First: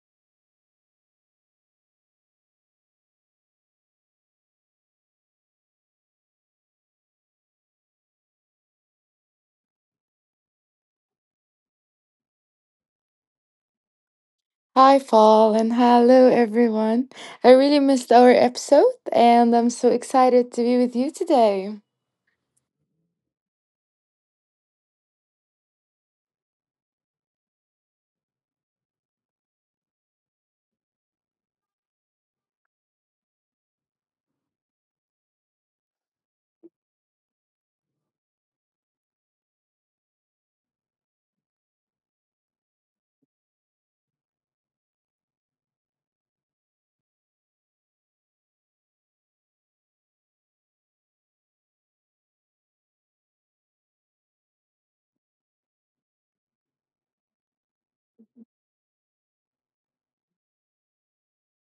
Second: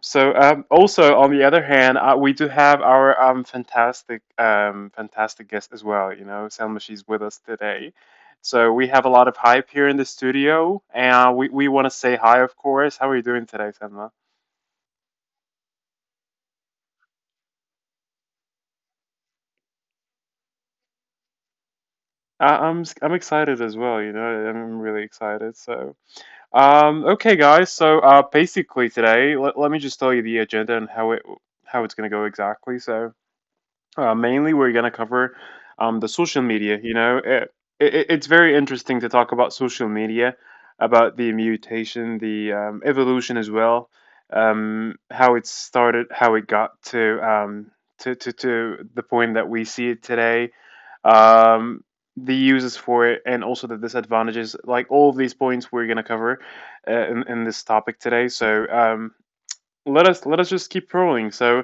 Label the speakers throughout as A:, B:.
A: Also, on the other hand, we do have our fantastic, fantastic guest as well, you know. Selma, she's with us today. So, we have a lot of hype here in the studio, and we want to say hi, of course. How are you doing today, Selma?
B: Hi, Paul, and hello, everyone. I really missed our episode, and I'm so excited to be with you today.
A: I'm excited as well. You know, I'm really excited. Okay, guys. So, basically today, let me just tell you the agenda and how it's gonna go exactly. So, mainly we're gonna cover the social media. You know, it's very interesting to talk about social media, about the mutation, the evolution as well, how it started, how it got to the point that we see it today, um, the uses for it, and also the disadvantages. Like all of these points we're gonna cover in this topic today. So let us just keep rolling. So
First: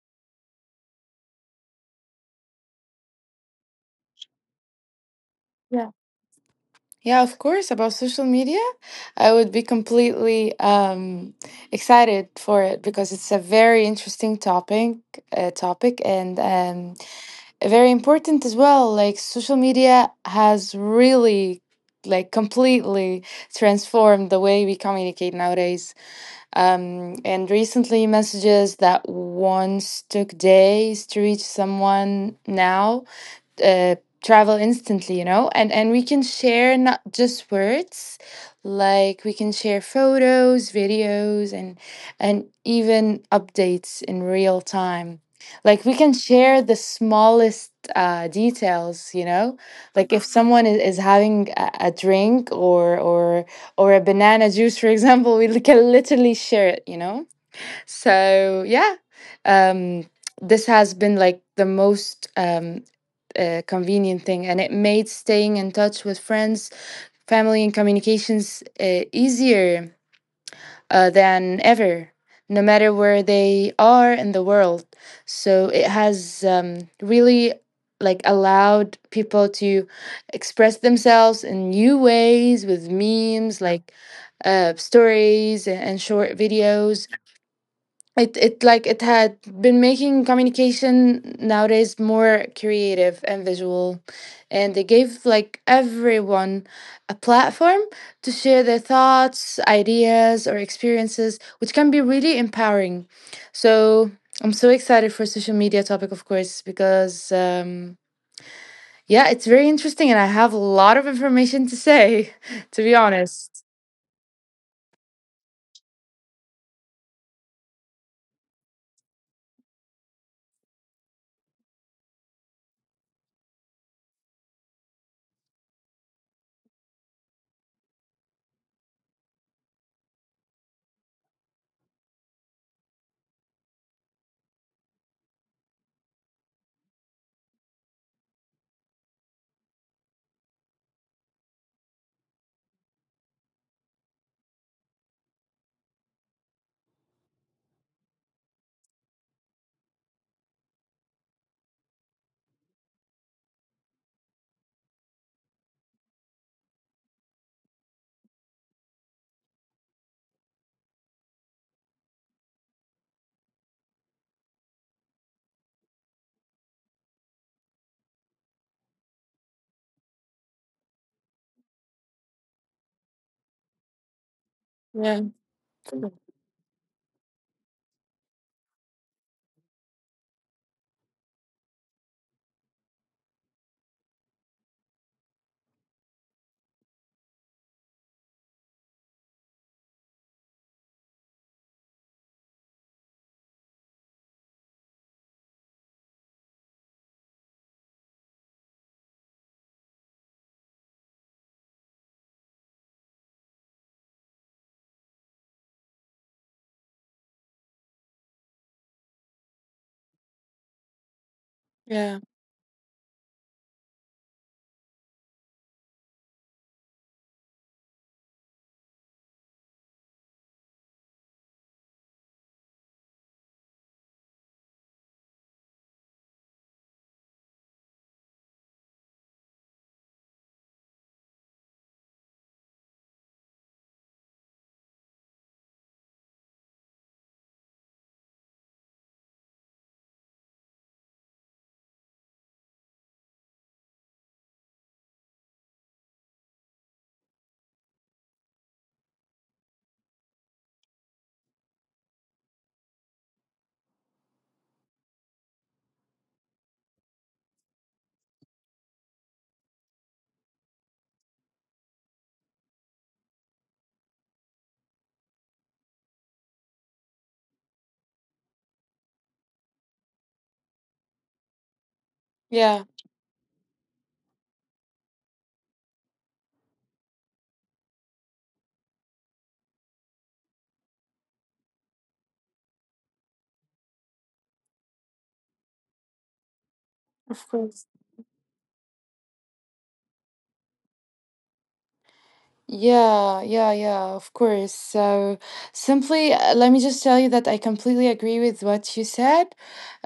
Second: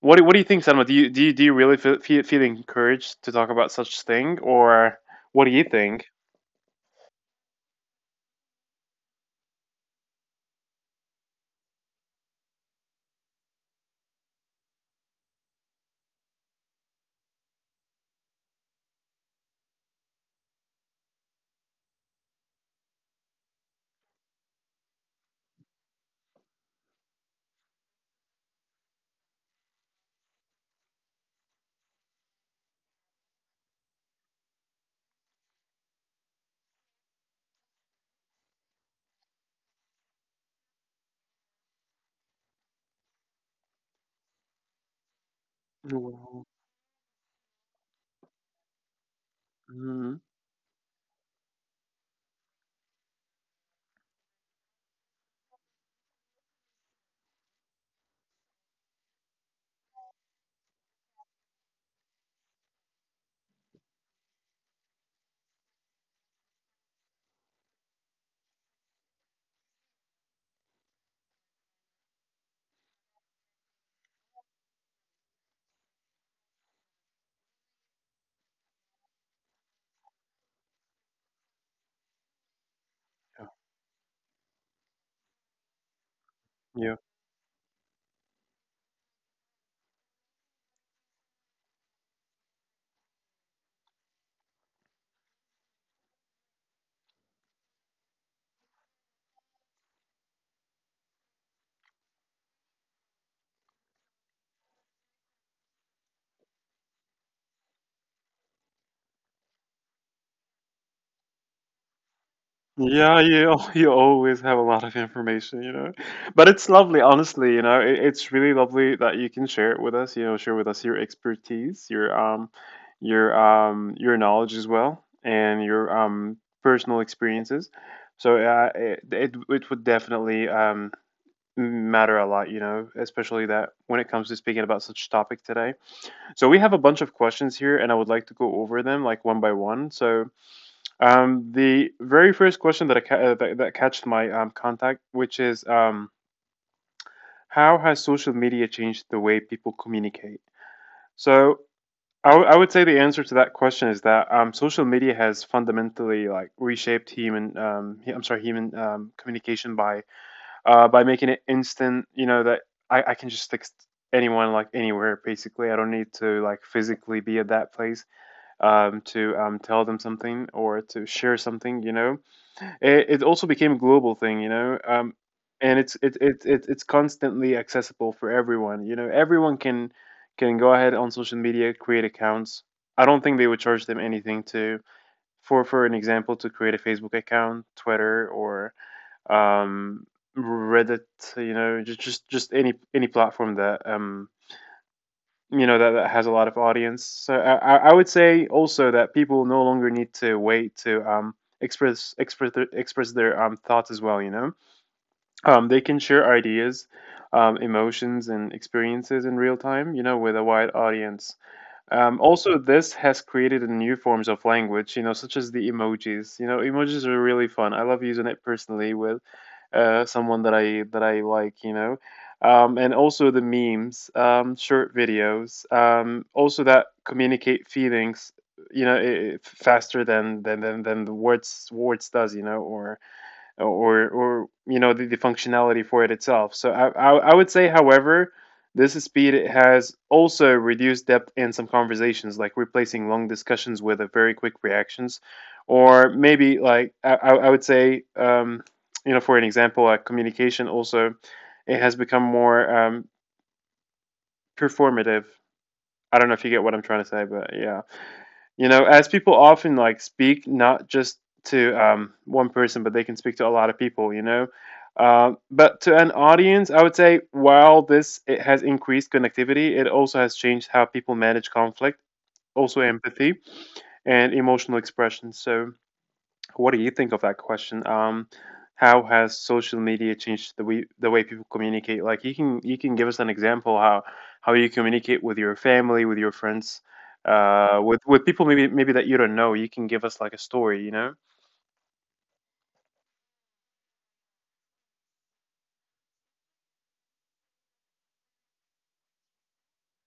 A: what do you think, Selma? Do you really feel encouraged to talk about such thing, or what do you
B: Yeah.
A: think?
B: Yeah, of course, about social media. I would be completely excited for it because it's a very interesting topic, topic and very important as well. Like, social media has really, like, completely transformed the way we communicate nowadays. And recently, messages that once took days to reach someone now uh, travel instantly, you know, and we can share not just words. Like, we can share photos, videos, and even updates in real time. Like, we can
A: Well,
B: share the smallest details, you know. Like,
A: mm,
B: if someone is having a drink or a banana juice for example, we can literally share it, you know. So yeah, um this has been like the most convenient thing, and it made staying in touch with friends, family, and communications easier than ever, no matter where they are in the world. So it has really, like, allowed people to express themselves in new ways with memes, like stories and short
A: yeah.
B: videos. It like it had been making communication nowadays more creative and visual, and they gave, like, everyone a platform to share their thoughts, ideas, or experiences, which can be really empowering. So I'm so excited for social media topic, of course, because yeah, it's very interesting, and I have a lot of information to say, to be
A: Yeah, you
B: honest.
A: al- you always have a lot of information, you know. But it's lovely, honestly, you know. It's really lovely that you can share it with us, you know, share with us your expertise, your your knowledge as well and your personal experiences. So it would definitely matter a lot, you know, especially that when it comes to speaking about such topic today. So we have a bunch of questions here and I would like to go over them like one by one. So the very first question that that catched my contact, which is how has social media changed the way people communicate? So I would say the answer to that question is that social media has fundamentally like reshaped human I'm sorry human communication by making it instant. You know that I can just text anyone like anywhere basically. I don't need to like physically be at that place to tell them something or to share something. You know, it also became a global thing. You know,
B: yeah
A: and it's constantly accessible for everyone. You know, everyone can go ahead on social media, create accounts. I don't think they would charge them anything to for an example to create a Facebook account, Twitter, or um, Reddit. You know, just any platform that that has a lot of audience. So I would say also that people no longer need to wait to express their thoughts as well. You know, they can share ideas, emotions, and experiences in real time. You know, with a wide audience.
B: yeah
A: Also, this has created a new forms of language, you know, such as the emojis. You know, emojis are really fun. I love using it personally with someone that I like, you know, and also the memes, short videos, also that communicate feelings, you know, faster than the words does, you know, or the functionality for it itself. So I would say, however, this speed has also reduced depth in some conversations, like replacing long discussions with a very quick reactions, or maybe like I would say, you know for an example, like communication also it has become more performative. I don't know if you get what I'm trying to say, but yeah. You know, as people often like speak not just to one person, but they can speak to a lot of people. You know, but to an audience, I would say while this it has increased connectivity, it also has changed how people manage conflict, also
B: yeah
A: empathy and emotional expression. So. What do you think of that question? How has social media changed the way people communicate? Like you can give us an example how you communicate with your family, with your friends,
B: of
A: uh,
B: course
A: with with people maybe that you don't know. You can give us like a story, you know?
B: Yeah, yeah, yeah, of course. So simply, let me just tell you that I completely agree with what you said.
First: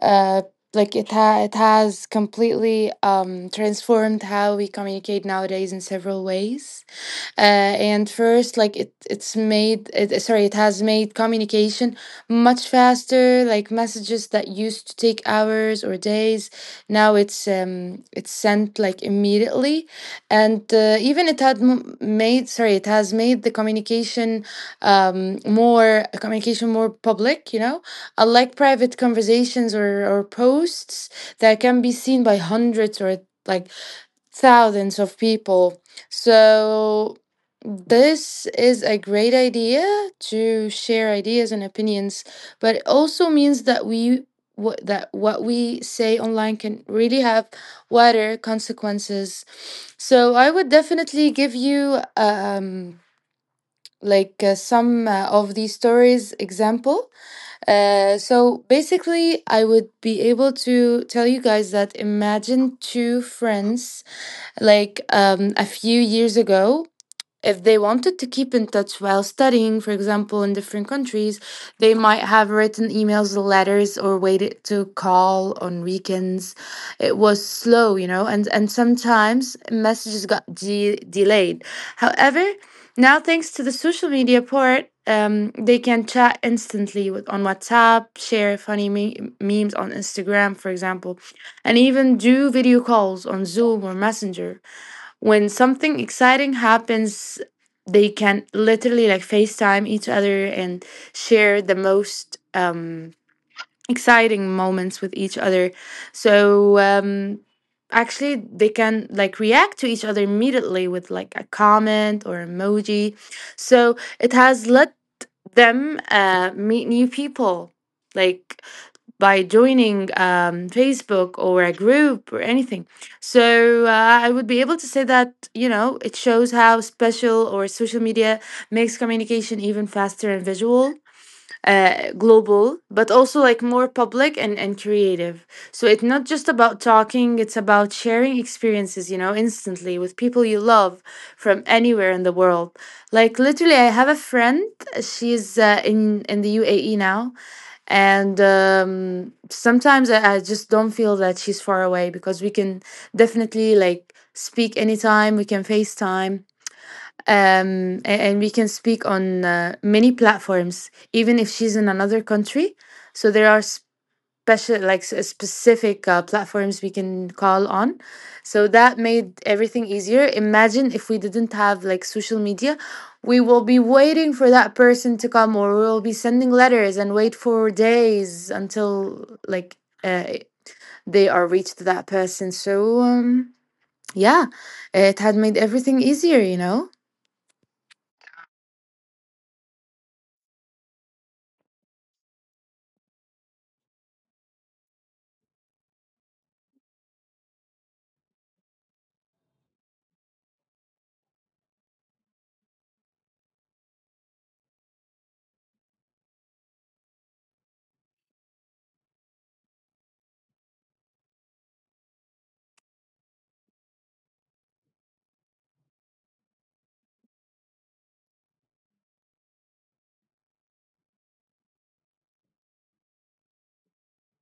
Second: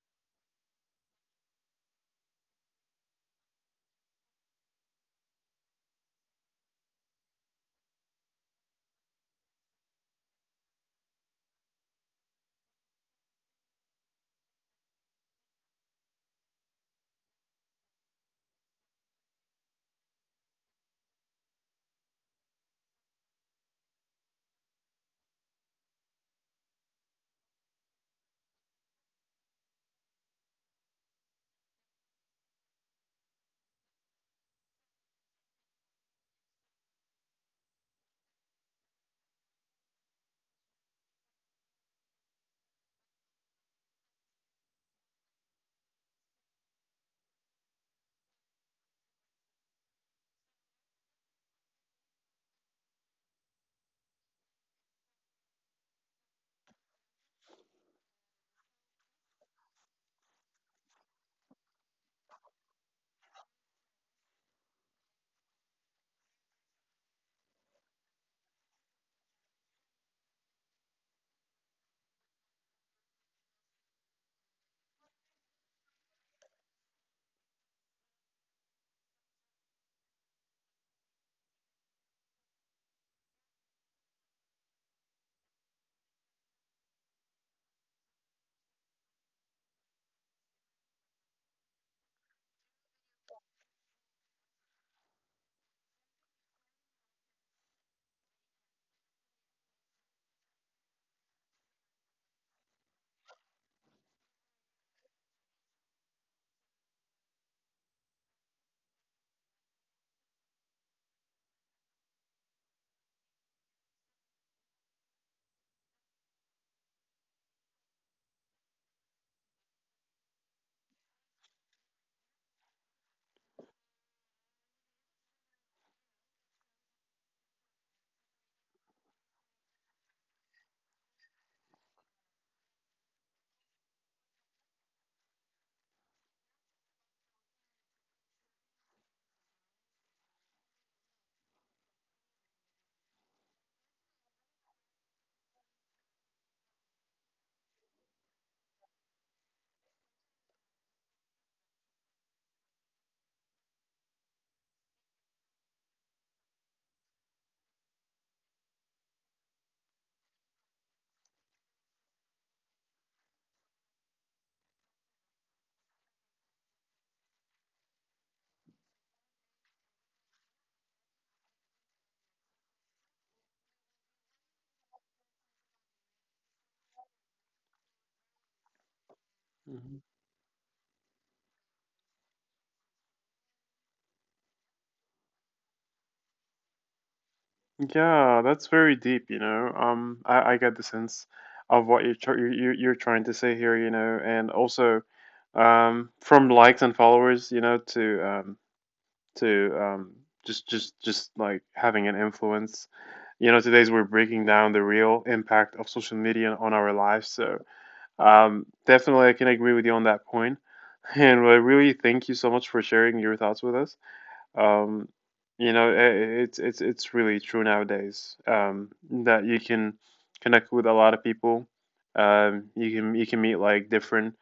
B: Uh, like it has completely transformed how we communicate nowadays in several ways. And first, like, it it's made it, sorry it has made communication much faster. Like, messages that used to take hours or days, now it's sent, like, immediately. And even it had m- made sorry it has made the communication more public, you know, unlike private conversations, or posts that can be seen by hundreds or, like, thousands of people. So this is a great idea to share ideas and opinions, but it also means that what we say online can really have wider consequences. So I would definitely give you some of these stories example. So basically, I would be able to tell you guys that, imagine two friends, like, a few years ago, if they wanted to keep in touch while studying, for example, in different countries, they might have written emails, or letters, or waited to call on weekends. It was slow, you know, and sometimes messages got delayed. However, now, thanks to the social media part, they can chat instantly with, on WhatsApp, share funny memes on Instagram, for example, and even do video calls on Zoom or Messenger. When something exciting happens, they can literally, like, FaceTime each other and share the most exciting moments with each other. So actually, they can, like, react to each other immediately with, like, a comment or emoji. So it has let them meet new people, like, by joining Facebook or a group or anything. So I would be able to say that, you know, it shows how special or social media makes communication even faster and visual, global, but also, like, more public and creative. So it's not just about talking, it's about sharing experiences, you know, instantly with people you love from anywhere in the world. Like, literally, I have a friend, she's in the UAE now. And sometimes I just don't feel that she's far away because we can definitely, like, speak anytime. We can FaceTime, and we can speak on many platforms, even if she's in another country. So there are special, like, specific platforms we can call on. So that made everything easier. Imagine if we didn't have, like, social media, we will be waiting for that person to come, or we will be sending letters and wait for days until, like,
A: Mhm.
B: uh, they are reached to that person. So yeah, it had made everything easier, you know.
A: Yeah, that's very deep, you know. I get the sense of what you're trying to say here, you know, and also from likes and followers, you know, to just like having an influence. You know, today's we're breaking down the real impact of social media on our lives. So definitely, I can agree with you on that point. And I really thank you so much for sharing your thoughts with us. Um, you know, it's really true nowadays that you can connect with a lot of people. You can meet like different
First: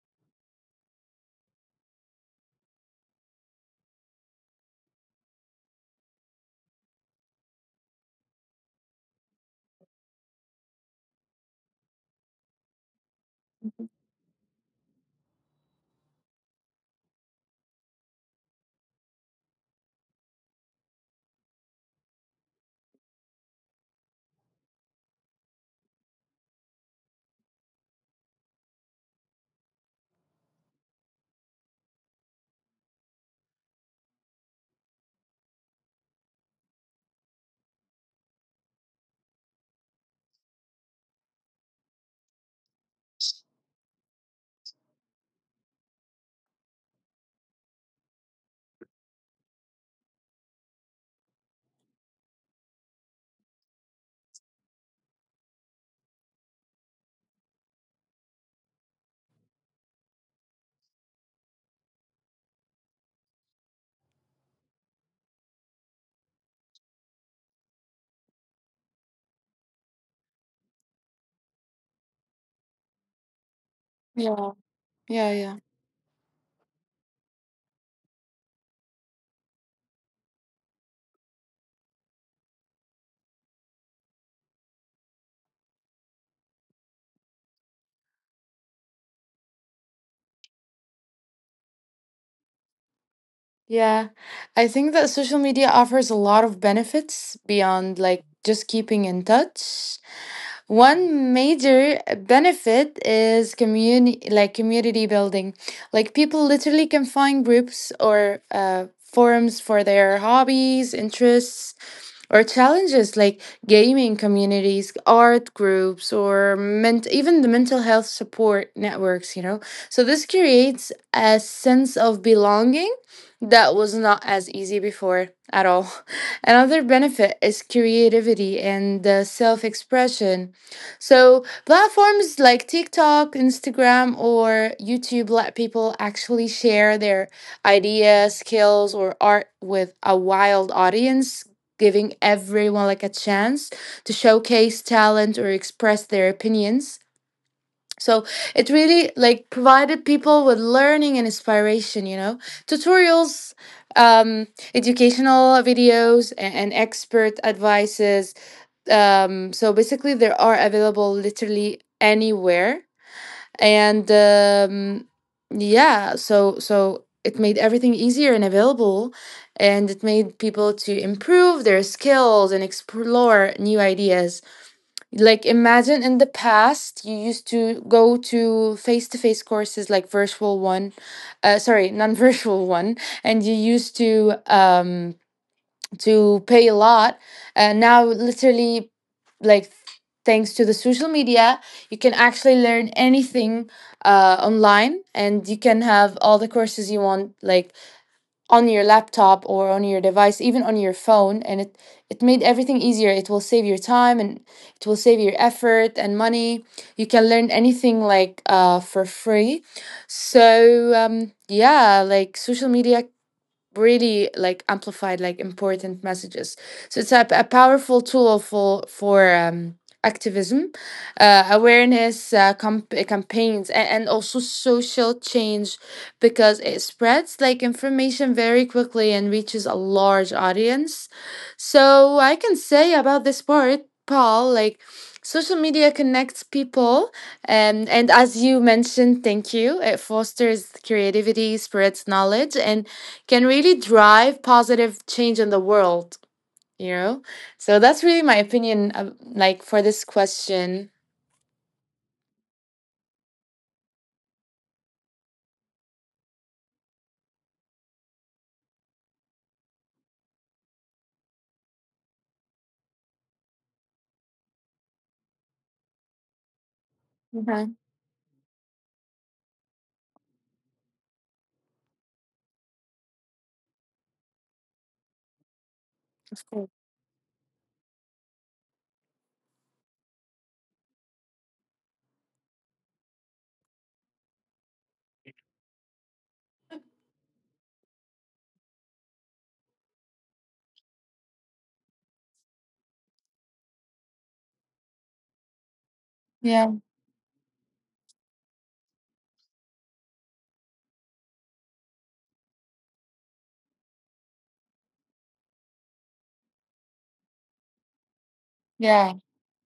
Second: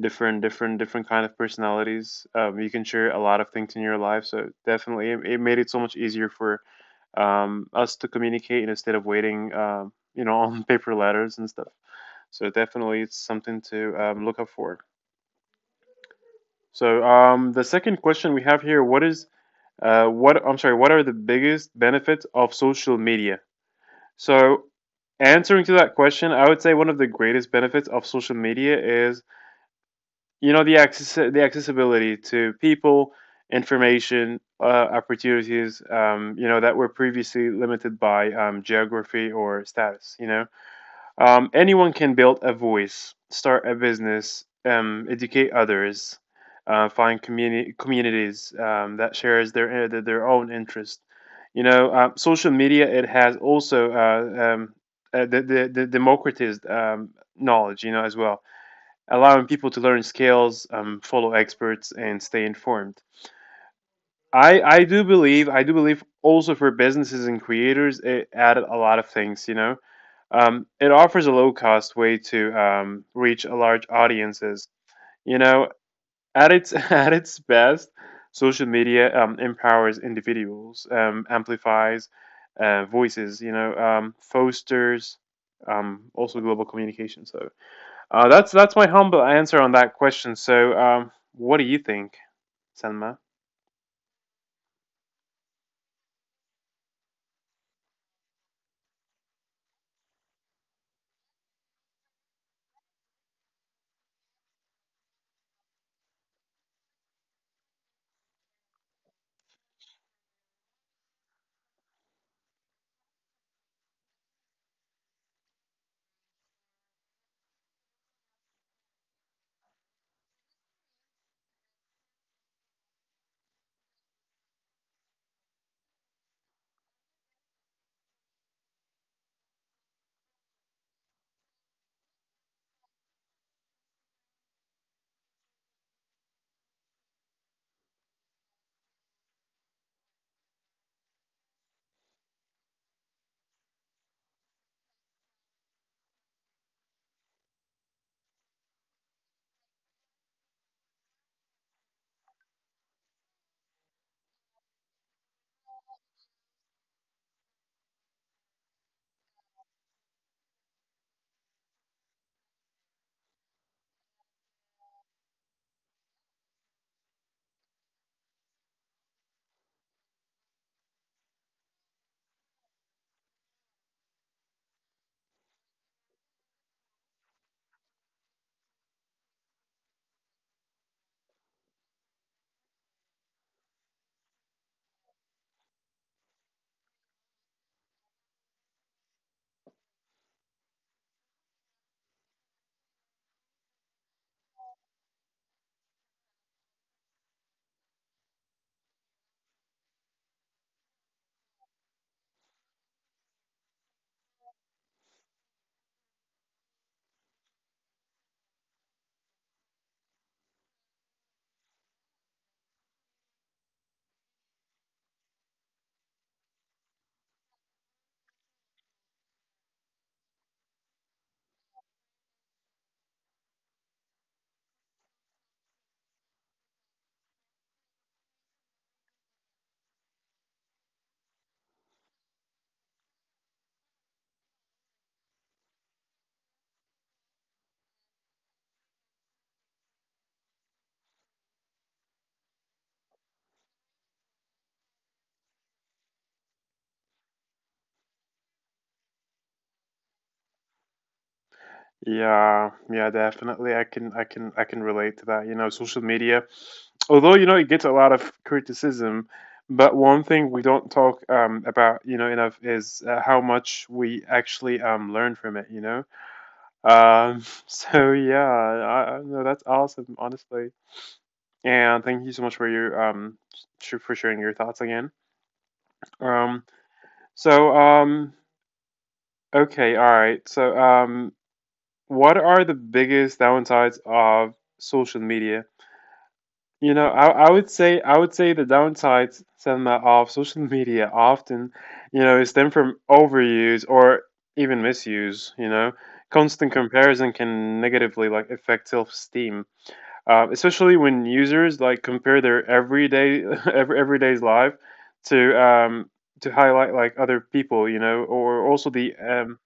A: different different different kind of personalities, you can share a lot of things in your life, so definitely it made it so much easier for us to communicate instead of waiting you know on paper letters and stuff, so definitely it's something to look up for. So the second question we have here, what is what I'm sorry, what are the biggest benefits of social media? So answering to that question, I would say one of the greatest benefits of social media is, you know, the accessibility to people, information, opportunities, you know, that were previously limited by geography or status, you know. Anyone can build a voice, start a business, educate others, communities that shares their own interest, you know. Social media, it has also the democratized knowledge, you know, as well, allowing people to learn skills, follow experts, and stay informed. I do believe also for businesses and creators it added a lot of things, you know. It offers a low cost way to reach a large
B: Yeah.
A: audiences,
B: Yeah.
A: you
B: Yeah.
A: know. At its at its best, social media, empowers individuals, amplifies voices, you know, fosters also global communication. So that's my humble answer on that question. So, what do you think, Selma?
B: Yeah, I think that social media offers a lot of benefits beyond, like, just keeping in touch. One major benefit is community, like community building. Like, people literally can find groups or forums for their hobbies, interests, or challenges, like gaming communities, art groups, or even the mental health support networks, you know. So this creates a sense of belonging that was not as easy before at all. Another benefit is creativity and self expression. So platforms like TikTok, Instagram, or YouTube let people actually share their ideas, skills, or art with a wild audience, giving everyone, like, a chance to showcase talent or express their opinions. So it really, like, provided people with learning and inspiration, you know, tutorials, um, educational videos, and expert advices. So basically, they are available literally anywhere, and yeah, so it made everything easier and available, and it made people to improve their skills and explore new ideas. Like, imagine in the past you used to go to face-to-face courses, like virtual one, sorry non-virtual one, and you used to pay a lot, and now literally, like, thanks to the social media, you can actually learn anything online, and you can have all the courses you want, like, on your laptop or on your device, even on your phone, and it made everything easier. It will save your time, and it will save your effort and money. You can learn anything, like, for free. So yeah, like social media really, like, amplified, like, important messages. So it's a powerful tool for activism, awareness, campaigns, and also social change, because it spreads, like, information very quickly and reaches a large audience. So I can say about this part, Paul, like, social media connects people, and as you mentioned, thank you, it fosters creativity, spreads knowledge, and can really drive positive change in the world, you know. So that's really my opinion of, like, for this question.
A: Yeah, yeah, definitely. I can relate to that. You know, social media, although you know it gets a lot of criticism, but one thing we don't talk about, you know, enough is how much we actually learn from it. You know,
B: Okay.
A: so yeah, I know that's awesome, honestly. And thank you so much for your for sharing your thoughts again. Um, so um Okay, all right. So, what are the biggest downsides of social media? You know, I would say the downsides, Selma, of social media often, you know, is stem from overuse or even misuse. You know,
B: Yeah.
A: constant comparison can negatively like affect self-esteem, especially when users like compare their everyday everyday's life to highlight like other people. You know, or also
B: Yeah.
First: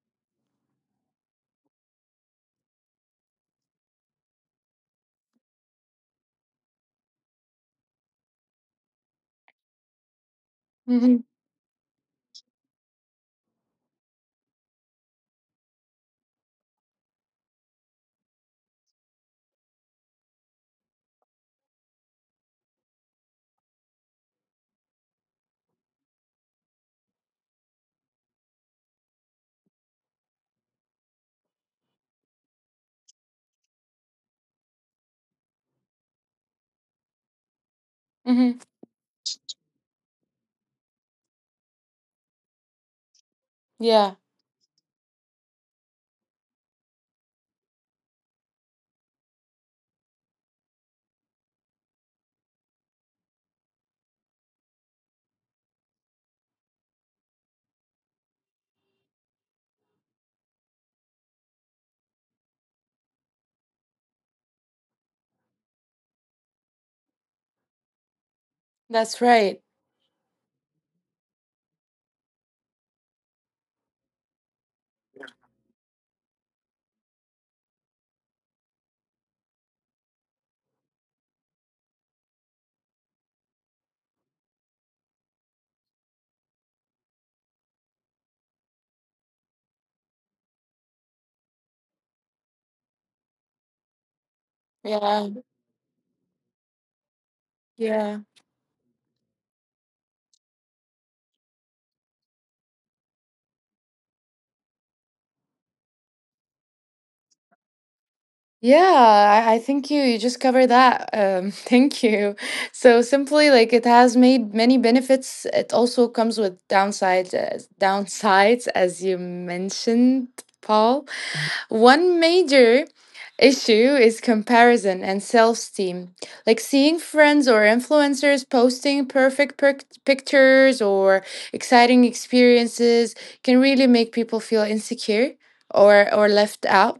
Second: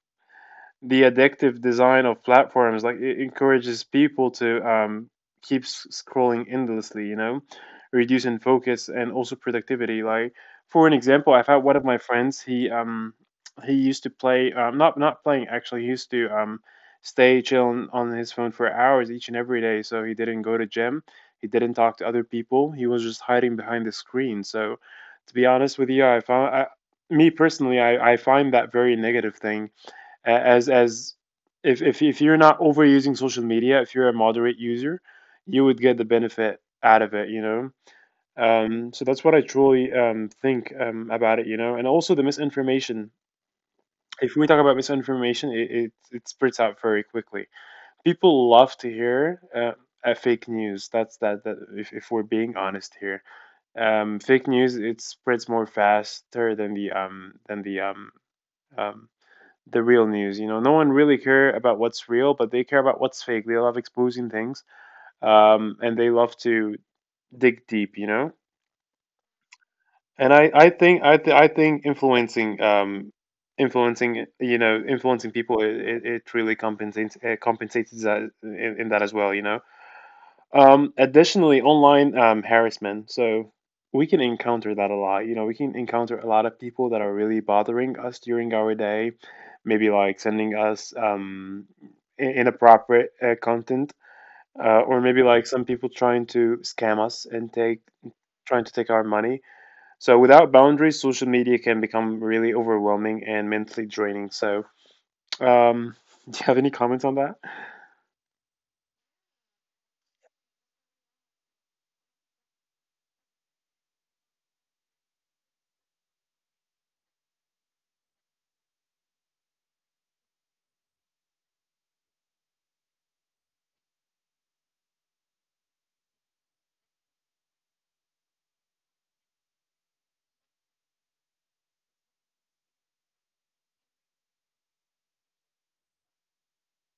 A: the addictive design of platforms like it encourages people to keep scrolling endlessly, you know, reducing focus and also productivity. Like for an
B: Hmm.
A: example, I've had one of my friends. He used to play, not playing actually, he used to stay chilling on his phone for hours each and every day. So he didn't go to gym, he didn't talk to other people, he was just hiding behind the screen. So to be honest with you, me personally, I find that very negative thing, as if, if you're not overusing social media, if you're a moderate user, you would get the benefit out of it, you know.
B: Hmm.
A: So that's what I truly think about it, you know. And also the misinformation.
B: Yeah,
A: If we talk about misinformation, it spreads out very quickly. People love to hear. Fake news, that, if we're being honest here, fake news, it spreads more faster than um the real news. You know, no one really care about what's real, but they care about what's fake. They love exposing things, and they love to dig deep. You know,
B: that's right.
A: and I, I think I think influencing you know influencing people it really compensates compensates that in that as well. You know. Additionally, online harassment. So we can encounter that a lot. You know, we can encounter a lot of people that are really bothering us during our day, maybe like sending us inappropriate content, or maybe
B: Yeah.
A: like some people trying to scam us and take,
B: Yeah.
A: trying to take our money. So without boundaries, social media can become really overwhelming and mentally draining. Um, do you have any comments on that?
B: Yeah, I think you just covered that, thank you. So, simply, like, it has made many benefits, it also comes with downsides, downsides as you mentioned, Paul. One major issue is comparison and self-esteem. Like, seeing friends or influencers posting perfect pictures or exciting experiences can really make people feel insecure or left out.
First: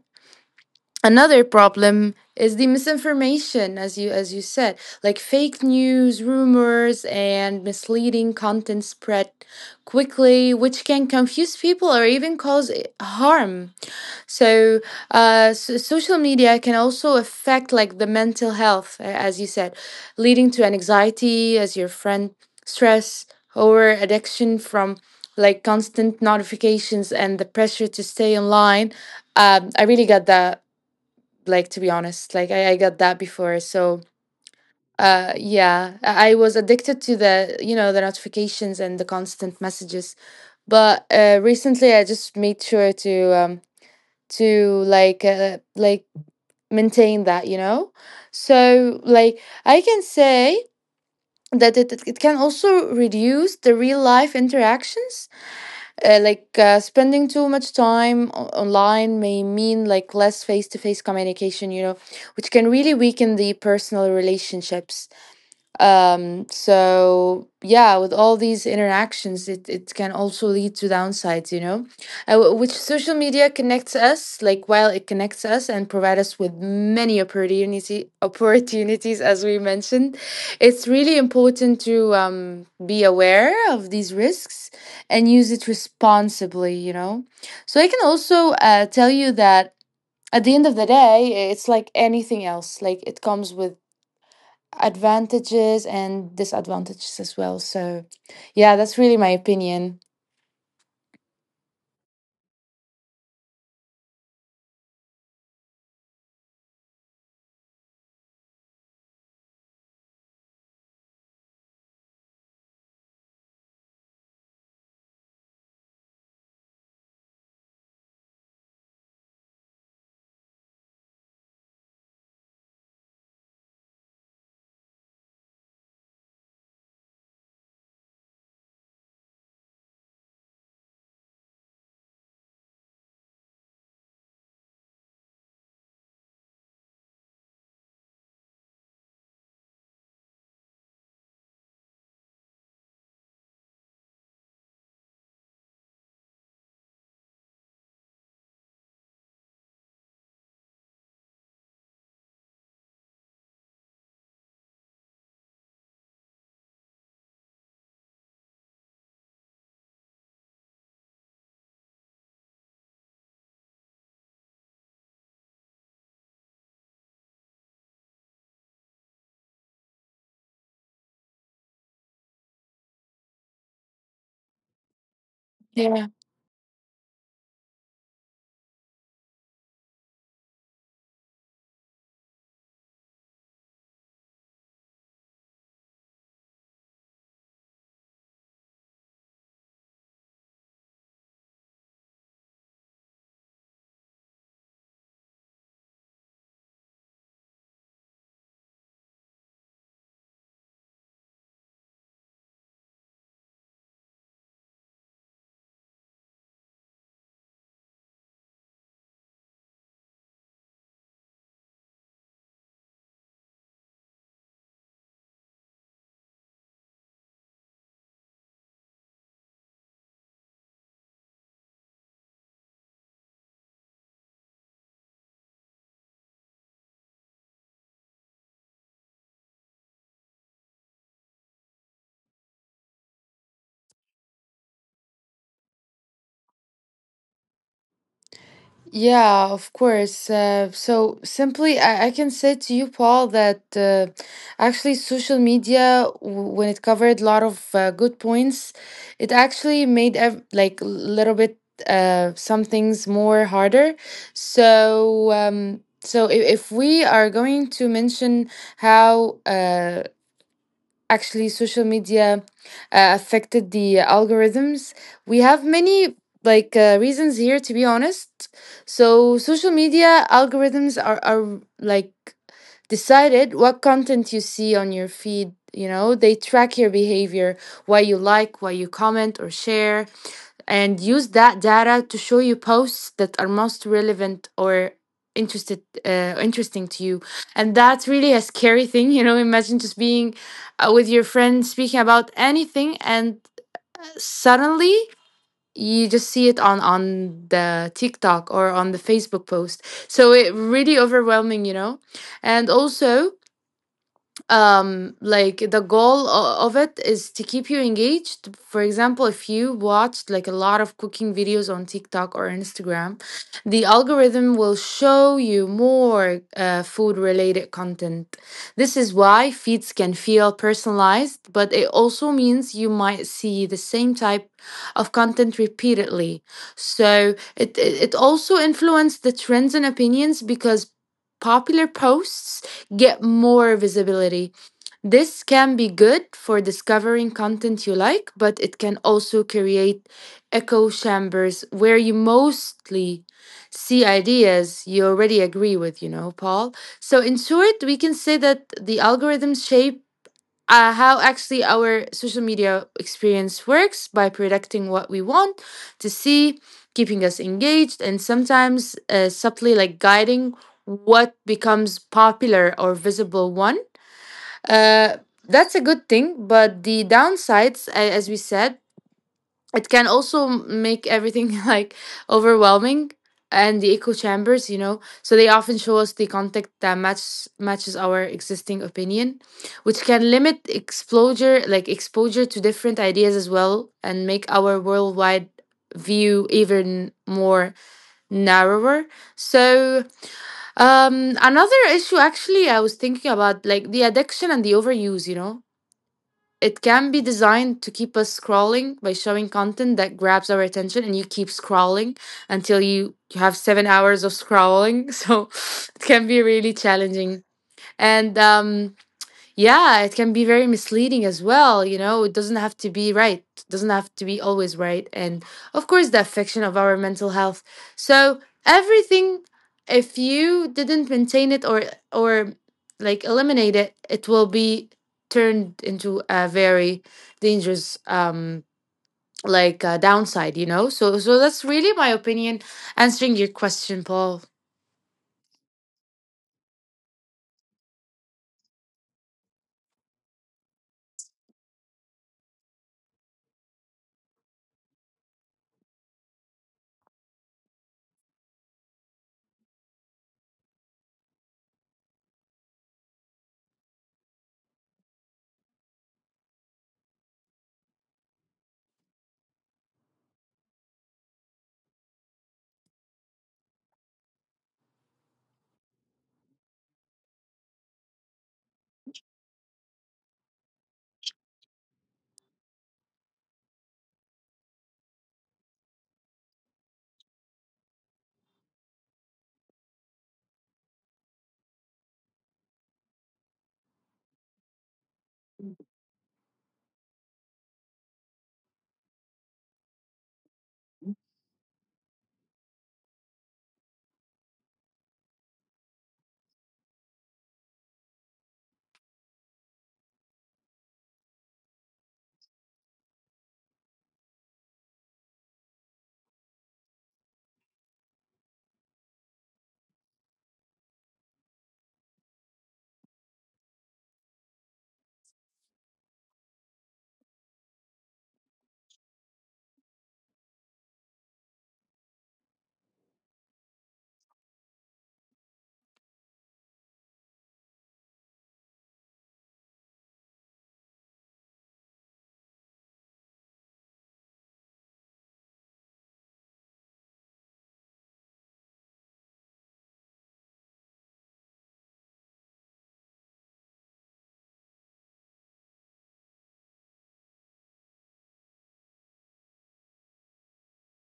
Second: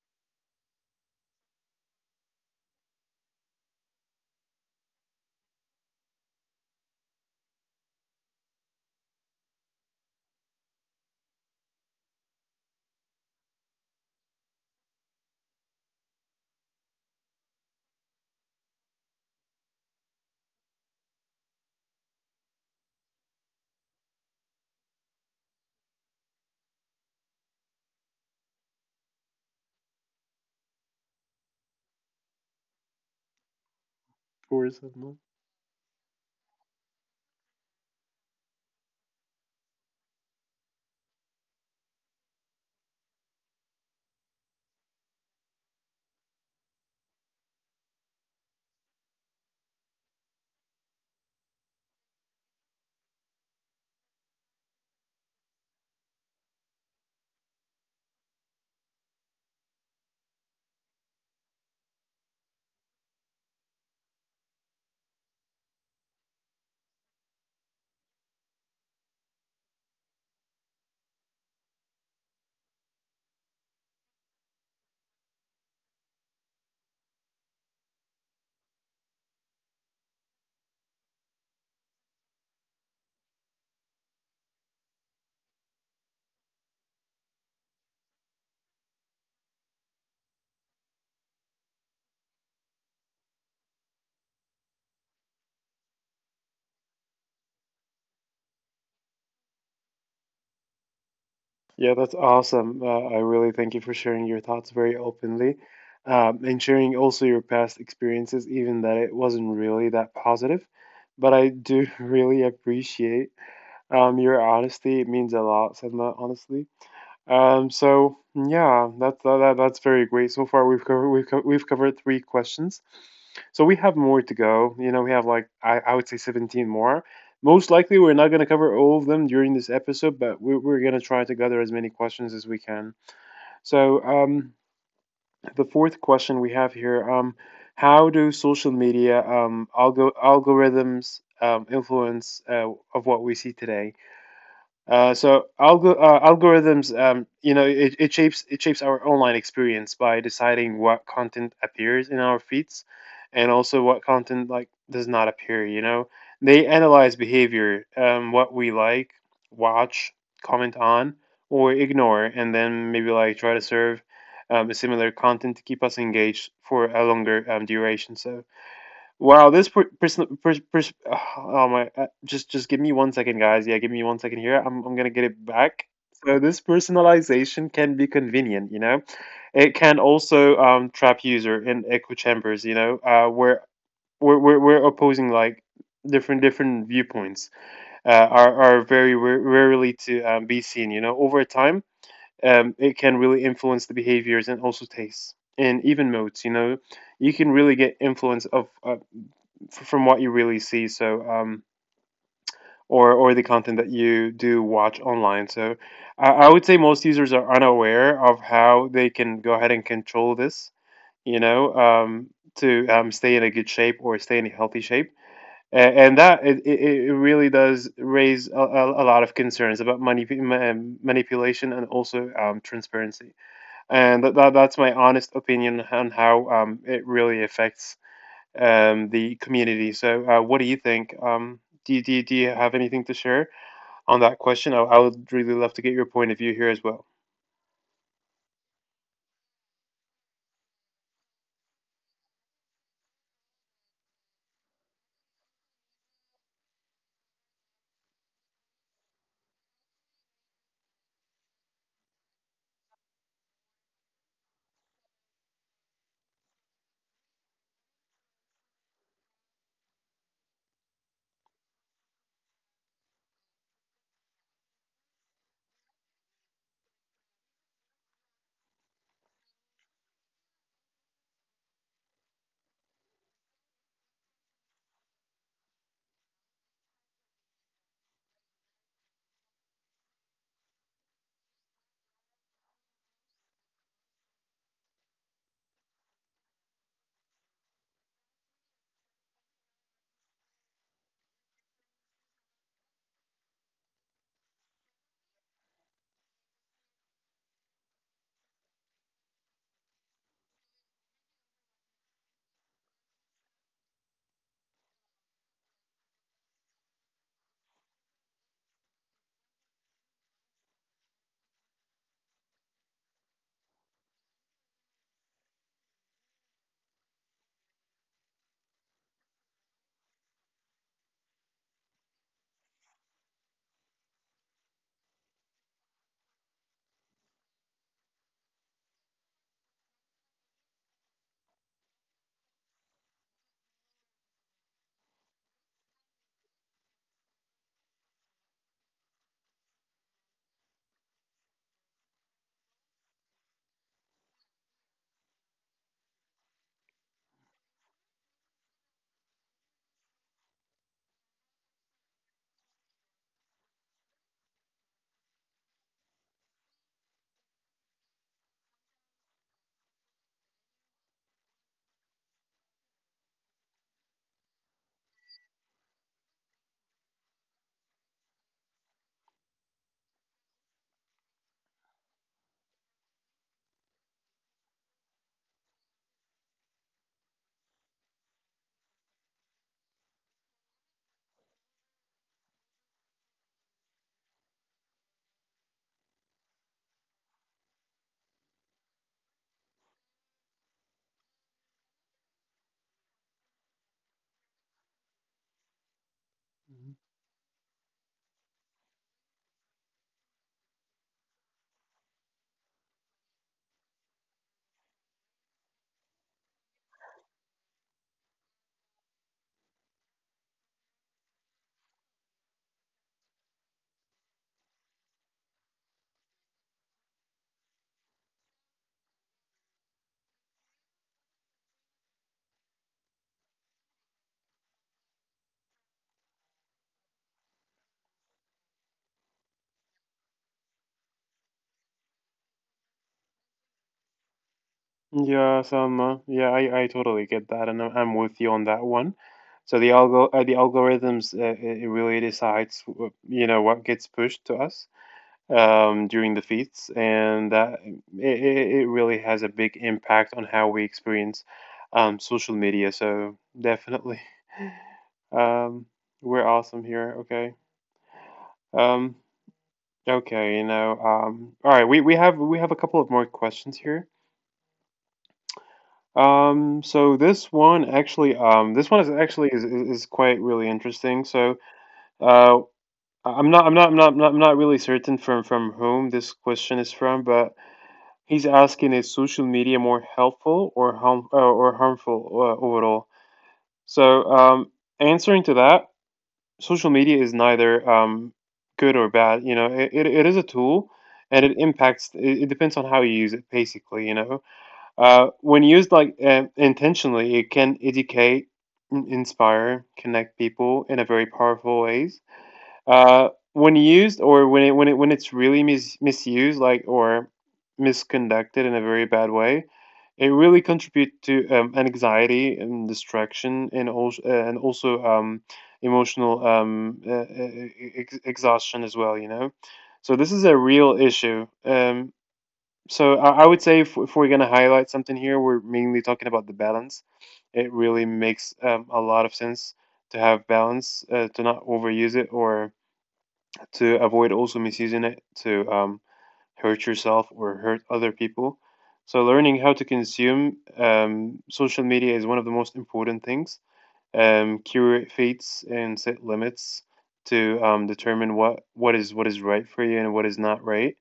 B: Another problem is the misinformation, as you said. Like, fake news, rumors, and misleading content spread quickly, which can confuse people or even cause harm. So so social media can also affect, like, the mental health, as you said, leading to an anxiety, as your friend, stress, or addiction from, like, constant notifications and the pressure to stay online. I really got that. Like, to be honest, like, I got that before. So
A: Tourism month.
B: yeah, I was addicted to the, you know, the notifications and the constant messages. But recently, I just made sure to um to like uh, like maintain that, you know. So, like, I can say that it can also reduce the real life interactions. Spending too much time online may mean, like, less face-to-face communication, you know, which can really weaken the personal relationships. So yeah, with all these interactions, it can also lead to downsides, you know. Which social media connects us, like, while it connects us and provide us with many opportunity opportunities, as we mentioned, it's really important to be aware of these risks and use it responsibly, you know. So I can also tell you that at the end of the day, it's like anything else. Like, it comes with advantages and disadvantages as well. So yeah, that's really my opinion.
A: Yeah, that's awesome. I really thank you for sharing your thoughts very openly, and sharing also your past experiences, even that it wasn't really that positive. But I do really appreciate your honesty. It means a lot, Sedma, honestly. So yeah, that's very great. So far, we've covered three questions. So we have more to go. You know, we have like I would say 17 more. Most likely, we're not going to cover all of them during this episode, but we're going to try to gather as many questions as we can. So um, the fourth question we have here: how do social media algorithms influence of what we see today? Algorithms, you know, it shapes our online experience by deciding what content appears in our feeds, and also what content like does not appear. You know, they analyze behavior, what we like, watch, comment on, or ignore, and then maybe like try to serve a similar content to keep us engaged for a longer duration. So Wow, this per, person, pers pers oh oh my, just give me 1 second, guys. Yeah, give me 1 second here. I'm gonna get it back.
B: Yeah.
A: So this personalization can be convenient, you know. It can also trap user in echo chambers, you know, where we're opposing like different viewpoints are very rarely to be seen, you know. Over time, it can really influence the behaviors and also tastes and even modes, you know you can really get influence of from what you really see. Or the content that you do watch online. So, I would say most users are unaware of how they can go ahead and control this. You know, to stay in a good shape or stay in a healthy shape. And that it really does raise a lot of concerns about manipulation and also transparency. And that's my honest opinion on how it really affects the community. So, what do you think? Do you have anything to share on that question? I would really love to get your point of view here as well.
B: Yeah, of course. So simply, I can say to you, Paul, that actually, social media, when it covered a lot of good points, it actually made ev like a little bit some things more harder. So if we are going to mention how actually social media affected the algorithms, we have many reasons here, to be honest. So social media algorithms are like decided what content you see on your feed. You know, they track your behavior, why you like, why you comment or share, and use that data to show you posts that are most relevant or interested interesting to you. And that's really a scary thing. You know, imagine just being with your friend speaking about anything, and suddenly you just see it on the TikTok or on the Facebook post. So it really overwhelming, you know. And also, like the goal of it is to keep you engaged. For example, if you watched like a lot of cooking videos on TikTok or Instagram, the algorithm will show you more food related content. This is why feeds can feel personalized, but it also means you might see the same type of content repeatedly. So it also influenced the trends and opinions, because popular posts get more visibility. This can be good for discovering content you like, but it can also create echo chambers where you mostly see ideas you already agree with, you know, Paul. So in short, we can say that the algorithms shape how actually our social media experience works by predicting what we want to see, keeping us engaged, and sometimes subtly like guiding what becomes popular or visible one. Uh, that's a good thing, but the downsides, as we said, it can also make everything like overwhelming, and the echo chambers, you know. So they often show us the content that matches our existing opinion, which can limit exposure, like exposure to different ideas as well, and make our worldwide view even more narrower. So, another issue, actually, I was thinking about, like the addiction and the overuse, you know. It
A: Mhm.
B: can be designed to keep us scrolling by showing content that grabs our attention, and you keep scrolling until you have 7 hours of scrolling. So it can be really challenging. And yeah, it can be very misleading as well. You know, it doesn't have to be right, doesn't have to be always right. And of course, the affection of our mental health. So, everything, if you didn't maintain it, or like eliminate it, it will be turned into a very dangerous, like downside, you know? So, so that's really my opinion answering your question, Paul.
A: Yeah, Salma. Yeah, I totally get that, and I'm with you on that one. So the algo the algorithms it it really decides you know what gets pushed to us during the feeds, and that it really has a big impact on how we experience social media. So definitely, Um, we're awesome here. Okay. Um, all right, we have a couple of more questions here. This one is actually is quite really interesting. So, uh, I'm not I'm not I'm not I'm not, I'm not really certain from whom this question is from, but he's asking is social media more helpful or harmful overall? So, um, Answering to that, social media is neither good or bad. You know, it is a tool, and it impacts. It depends on how you use it, basically. You know, when used like intentionally, it can educate, inspire, connect people in a very powerful ways. When used or when it when it when it's really misused, like or misconducted in a very bad way, it really contribute to anxiety and distraction and also emotional exhaustion as well. You know, so this is a real issue. So I would say if, we're gonna highlight something here, we're mainly talking about the balance. It really makes a lot of sense to have balance, to not overuse it or to avoid also misusing it to hurt yourself or hurt other people. So, learning how to consume social media is one of the most important things. Curate feeds and set limits to determine what is what is right for you and what is not right.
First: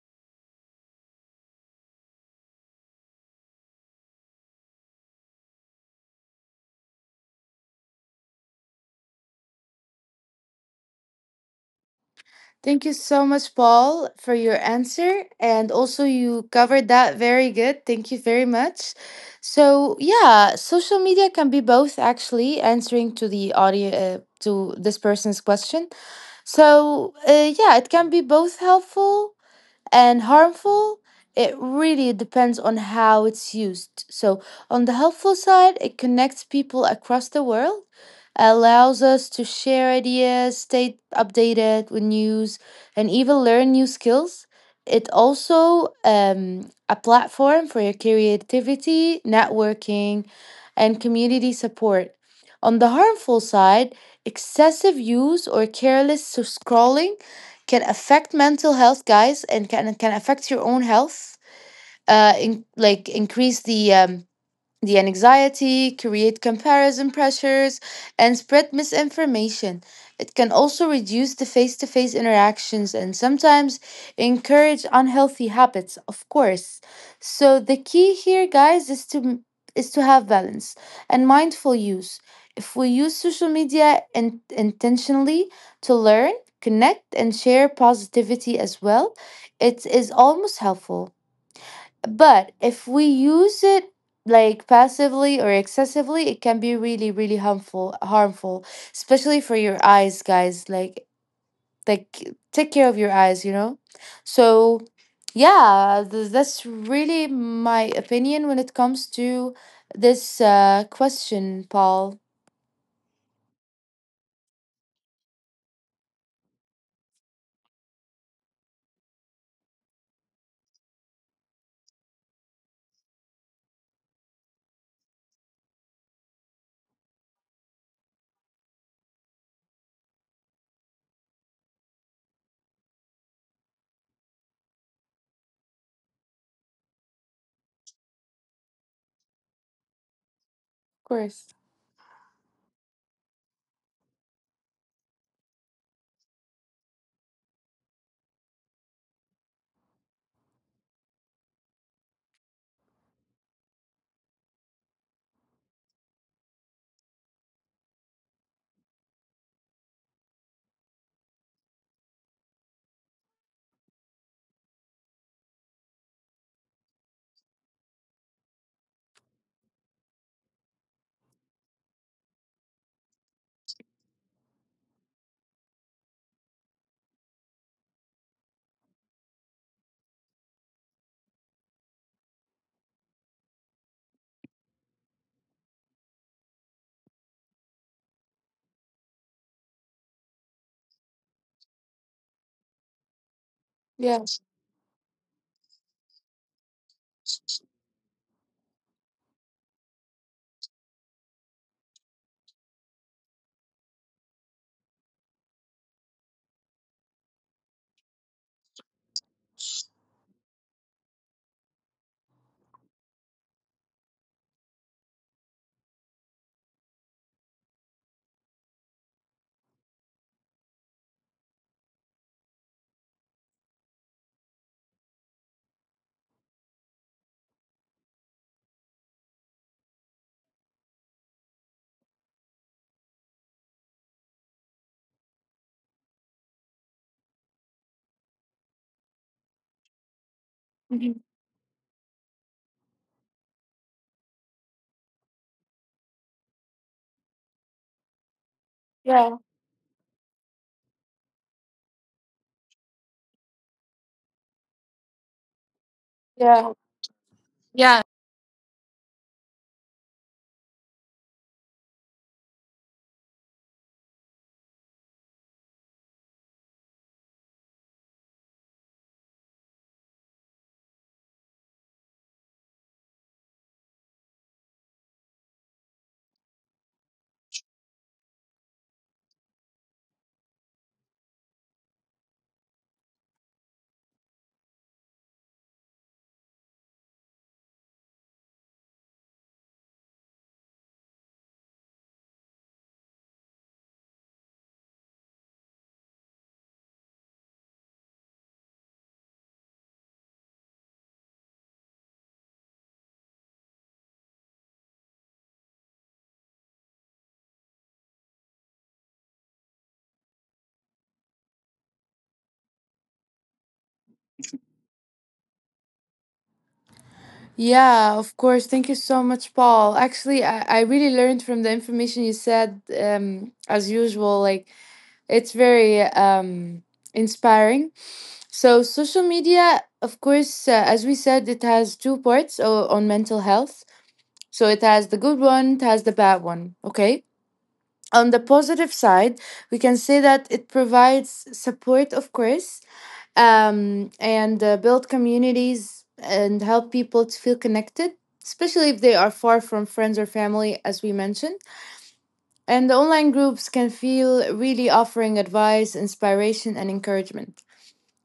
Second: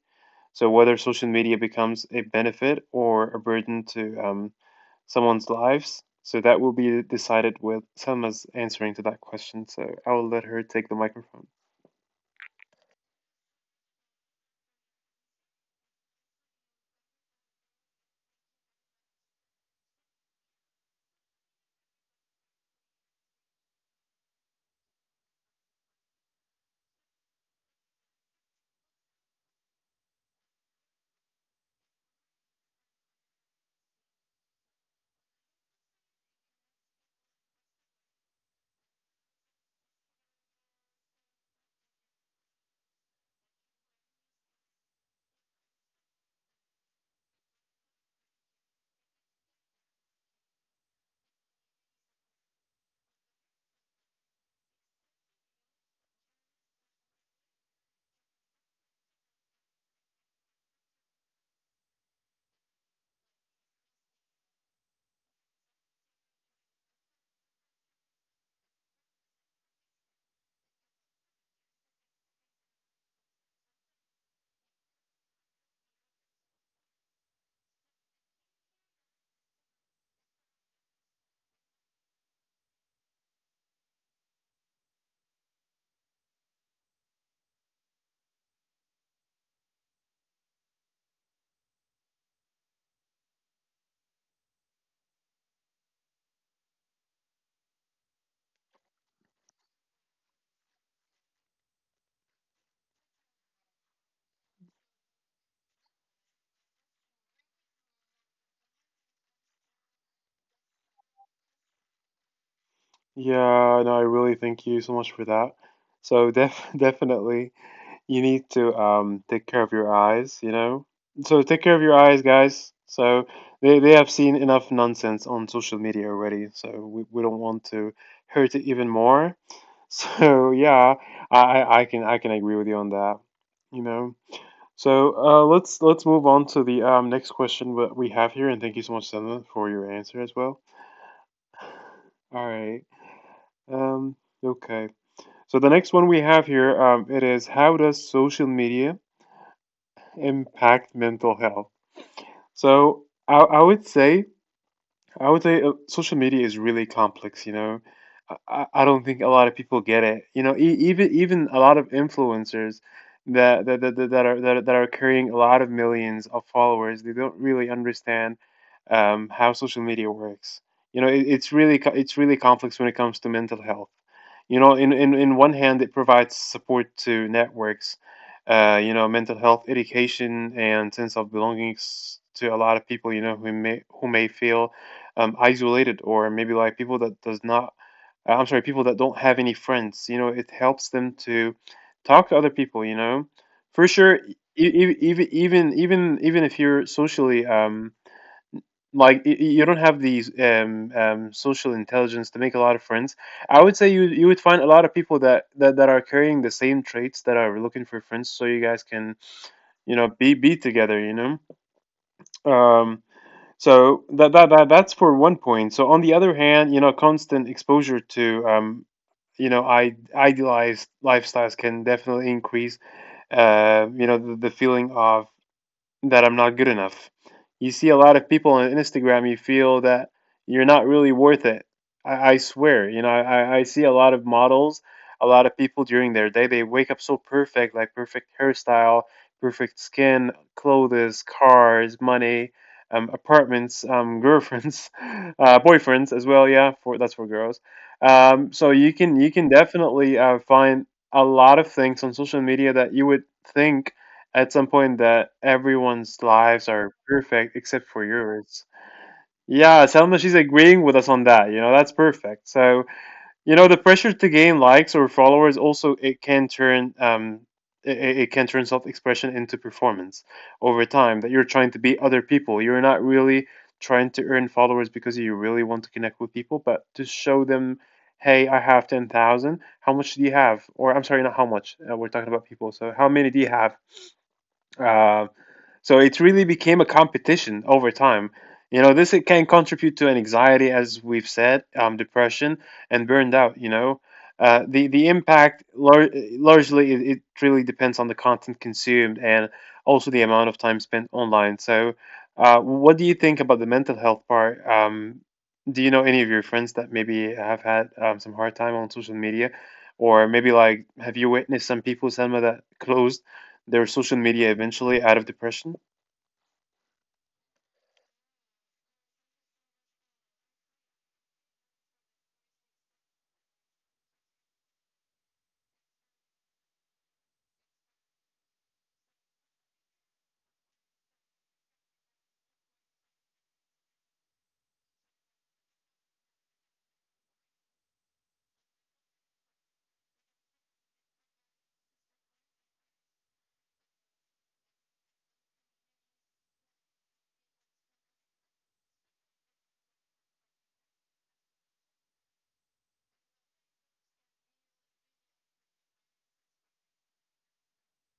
A: So, whether social media becomes a benefit or a burden to someone's lives. So that will be decided with Selma's answering to that question. So I will let her take the microphone.
B: Thank you so much, Paul, for your answer. And also, you covered that very good. Thank you very much. So, yeah, social media can be both, actually, answering to the audio, to this person's question. So, yeah, it can be both helpful and harmful. It really depends on how it's used. So on the helpful side, it connects people across the world, allows us to share ideas, stay updated with news, and even learn new skills. It also a platform for your creativity, networking, and community support. On the harmful side, excessive use or careless scrolling can affect mental health, guys, and can affect your own health, in, like increase the anxiety, create comparison pressures, and spread misinformation. It can also reduce the face to face interactions, and sometimes encourage unhealthy habits, of course. So the key here, guys, is to have balance and mindful use. If we use social media in, intentionally, to learn, connect, and share positivity as well, it is almost helpful. But if we use it like passively or excessively, it can be really, really harmful. Harmful, especially for your eyes, guys. Like take care of your eyes. You know. So, yeah, that's really my opinion when it comes to this question, Paul.
A: Yeah, no, I really thank you so much for that. So def definitely you need to take care of your eyes, you know? So take care of your eyes, guys. So they have seen enough nonsense on social media already, so we don't want to hurt it even more. So yeah, I can agree with you on that, you know. So let's move on to the next question that we have here and thank you so much, Sana, for your answer as well.
B: Of course.
A: All right. Um, okay. So the next one we have here, it is how does social media impact mental health? So I would say I would say social media is really complex. You know, I don't think a lot of people get it. You know, even a lot of influencers that that, that, that that are that, are- that are carrying a lot of millions of followers, they don't really understand how social media works. You know, it's really complex when it comes to mental health you know in in one hand it provides support to networks you know mental health education and sense of belongings to a lot of people you know who may feel isolated or maybe like people that does not I'm sorry, people that don't have any friends, you know, it helps them to talk to other people, you know, for sure,
B: Yeah.
A: even if you're socially you don't have the social intelligence to make a lot of friends. I would say you would find a lot of people that are carrying the same traits that are looking for friends, so you guys can you know be together. Um, that, that's for one point. So on the other hand, you know, constant exposure to you know I idealized lifestyles can definitely increase you know the feeling of that I'm not good enough. You see a lot of people on Instagram, you feel that you're not really worth it. I swear, you know, I see a lot of models, a lot of people during their day, they wake up so perfect, like perfect hairstyle, perfect skin,
B: Mhm.
A: clothes, cars, money, apartments, girlfriends, boyfriends as well. Yeah, for that's for girls. You
B: Yeah.
A: can definitely find a lot of things on social media that you would think at some point that everyone's lives
B: Yeah.
A: are perfect except
B: Yeah.
A: for yours. Yeah, Selma, she's agreeing with us on that. You know, that's perfect. So, you know, the pressure to gain likes or followers also it can turn it, it it can turn self-expression into performance over time that you're trying to be other people. You're not really trying to earn followers because you really want to connect with people, but to show them, hey, I have 10,000. How much do you have? Or I'm sorry, not how much. We're talking about people. So, how many do you have? Um, so it really became a competition over time. You know, this it can contribute to an anxiety, as we've said, depression and burned out. You know, the impact largely it really depends on the content consumed and also the amount of time spent online. So, what do you think about the mental health part? Do you know any of your friends that maybe have had some hard time on social media, or maybe like have you witnessed some people, Selma, that closed their social media eventually out of depression?
B: Yeah, of course. Thank you so much, Paul. Actually, I really learned from the information you said, as usual. Like, it's very inspiring. So, social media, of course, as we said, it has two parts on mental health. So, it has the good one, it has the bad one. Okay. On the positive side, we can say that it provides support, of course, and build communities and help people to feel connected, especially if they are far from friends or family, as we mentioned. And the online groups can feel really offering advice, inspiration, and encouragement.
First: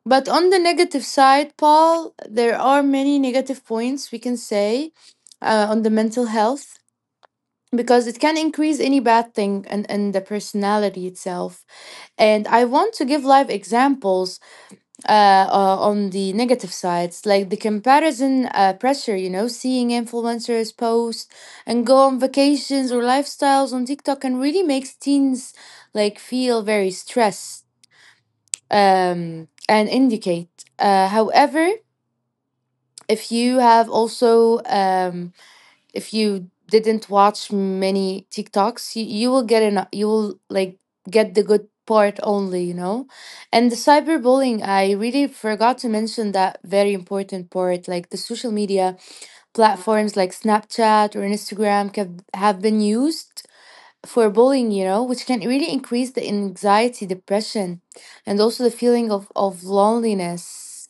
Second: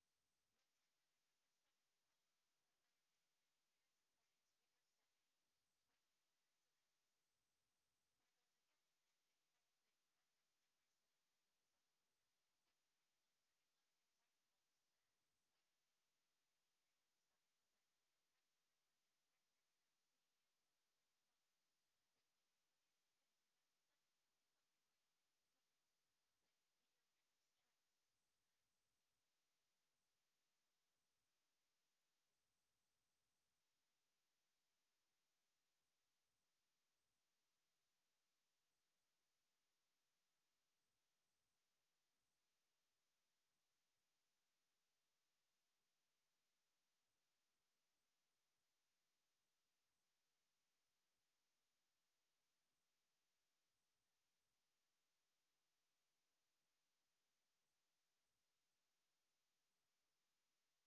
B: But on the negative side, Paul, there are many negative points we can say on the mental health, because it can increase any bad thing and the personality itself. And I want to give live examples uh, on the negative sides, like the comparison pressure, you know, seeing influencers post and go on vacations or lifestyles on TikTok, and really makes teens like feel very stressed and indicate. However, if you have also if you didn't watch many TikToks, you will get an you will like get the good part only, you know? And the cyberbullying, I really forgot to mention that very important part. Like the social media platforms like Snapchat or Instagram have been used for bullying, you know, which can really increase the anxiety, depression, and also the feeling of loneliness,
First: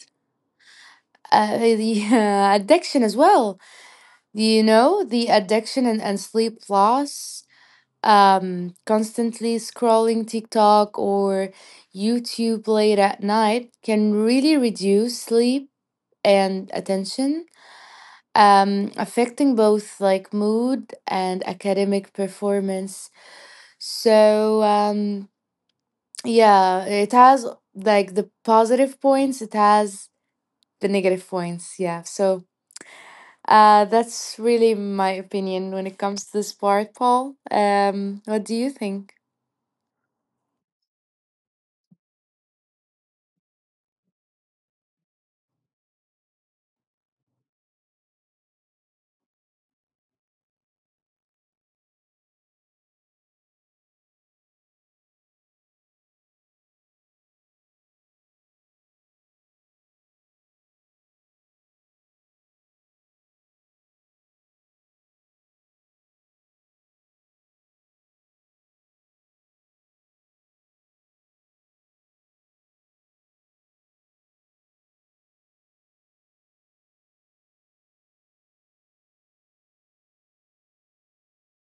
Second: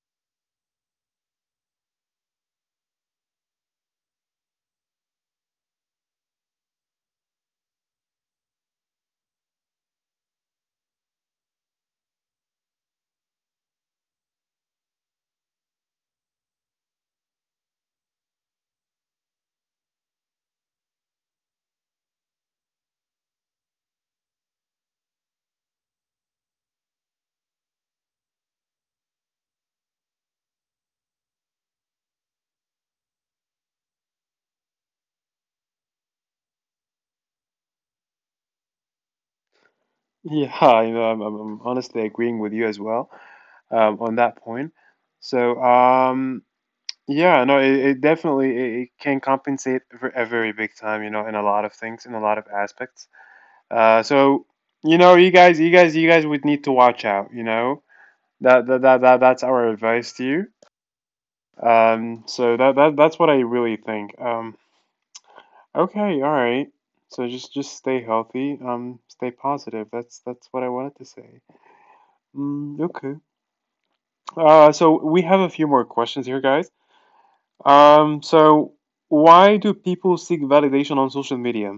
B: the addiction as well, you know, the addiction and sleep loss, constantly scrolling TikTok or YouTube late at night can really reduce sleep and attention, affecting both like mood and academic performance. So, yeah, it has like the positive points, it has the negative points. Yeah. So, uh, that's really my opinion when it comes to this part, Paul. What do you think?
A: Yeah, you know, I'm honestly agreeing with you as well on that point. So, yeah, no, it definitely it can compensate for a very big time, you know, in a lot of things, in a lot of aspects. So, you know, you guys would need to watch out, you know. That's our advice to you. So that's what I really think. Okay, all right. So just stay healthy. Stay positive. That's what I wanted to say. Mm, okay. So we have a few more questions here, guys. So why do people seek validation on social media?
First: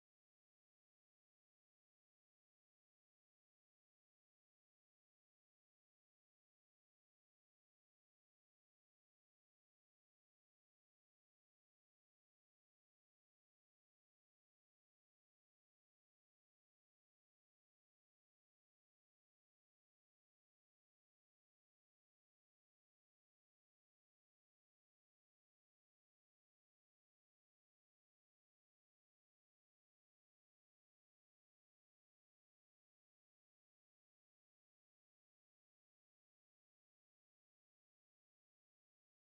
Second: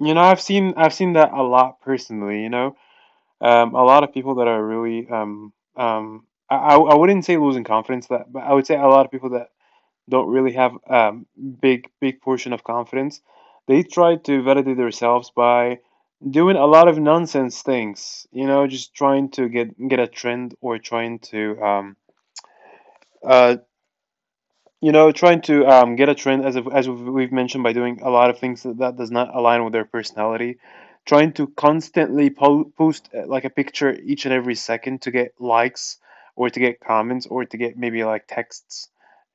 A: You know, I've seen that a lot personally. You know, a lot of people that are really I wouldn't say losing confidence, that, but I would say a lot of people that don't really have big portion of confidence. They try to validate themselves by doing a lot of nonsense things. You know, just trying to get a trend or trying to uh, trying to get a trend, as if- as we've mentioned, by doing a lot of things that, that does not align with their personality. Trying to constantly post like a picture each and every second to get likes or to get comments or to get maybe like texts.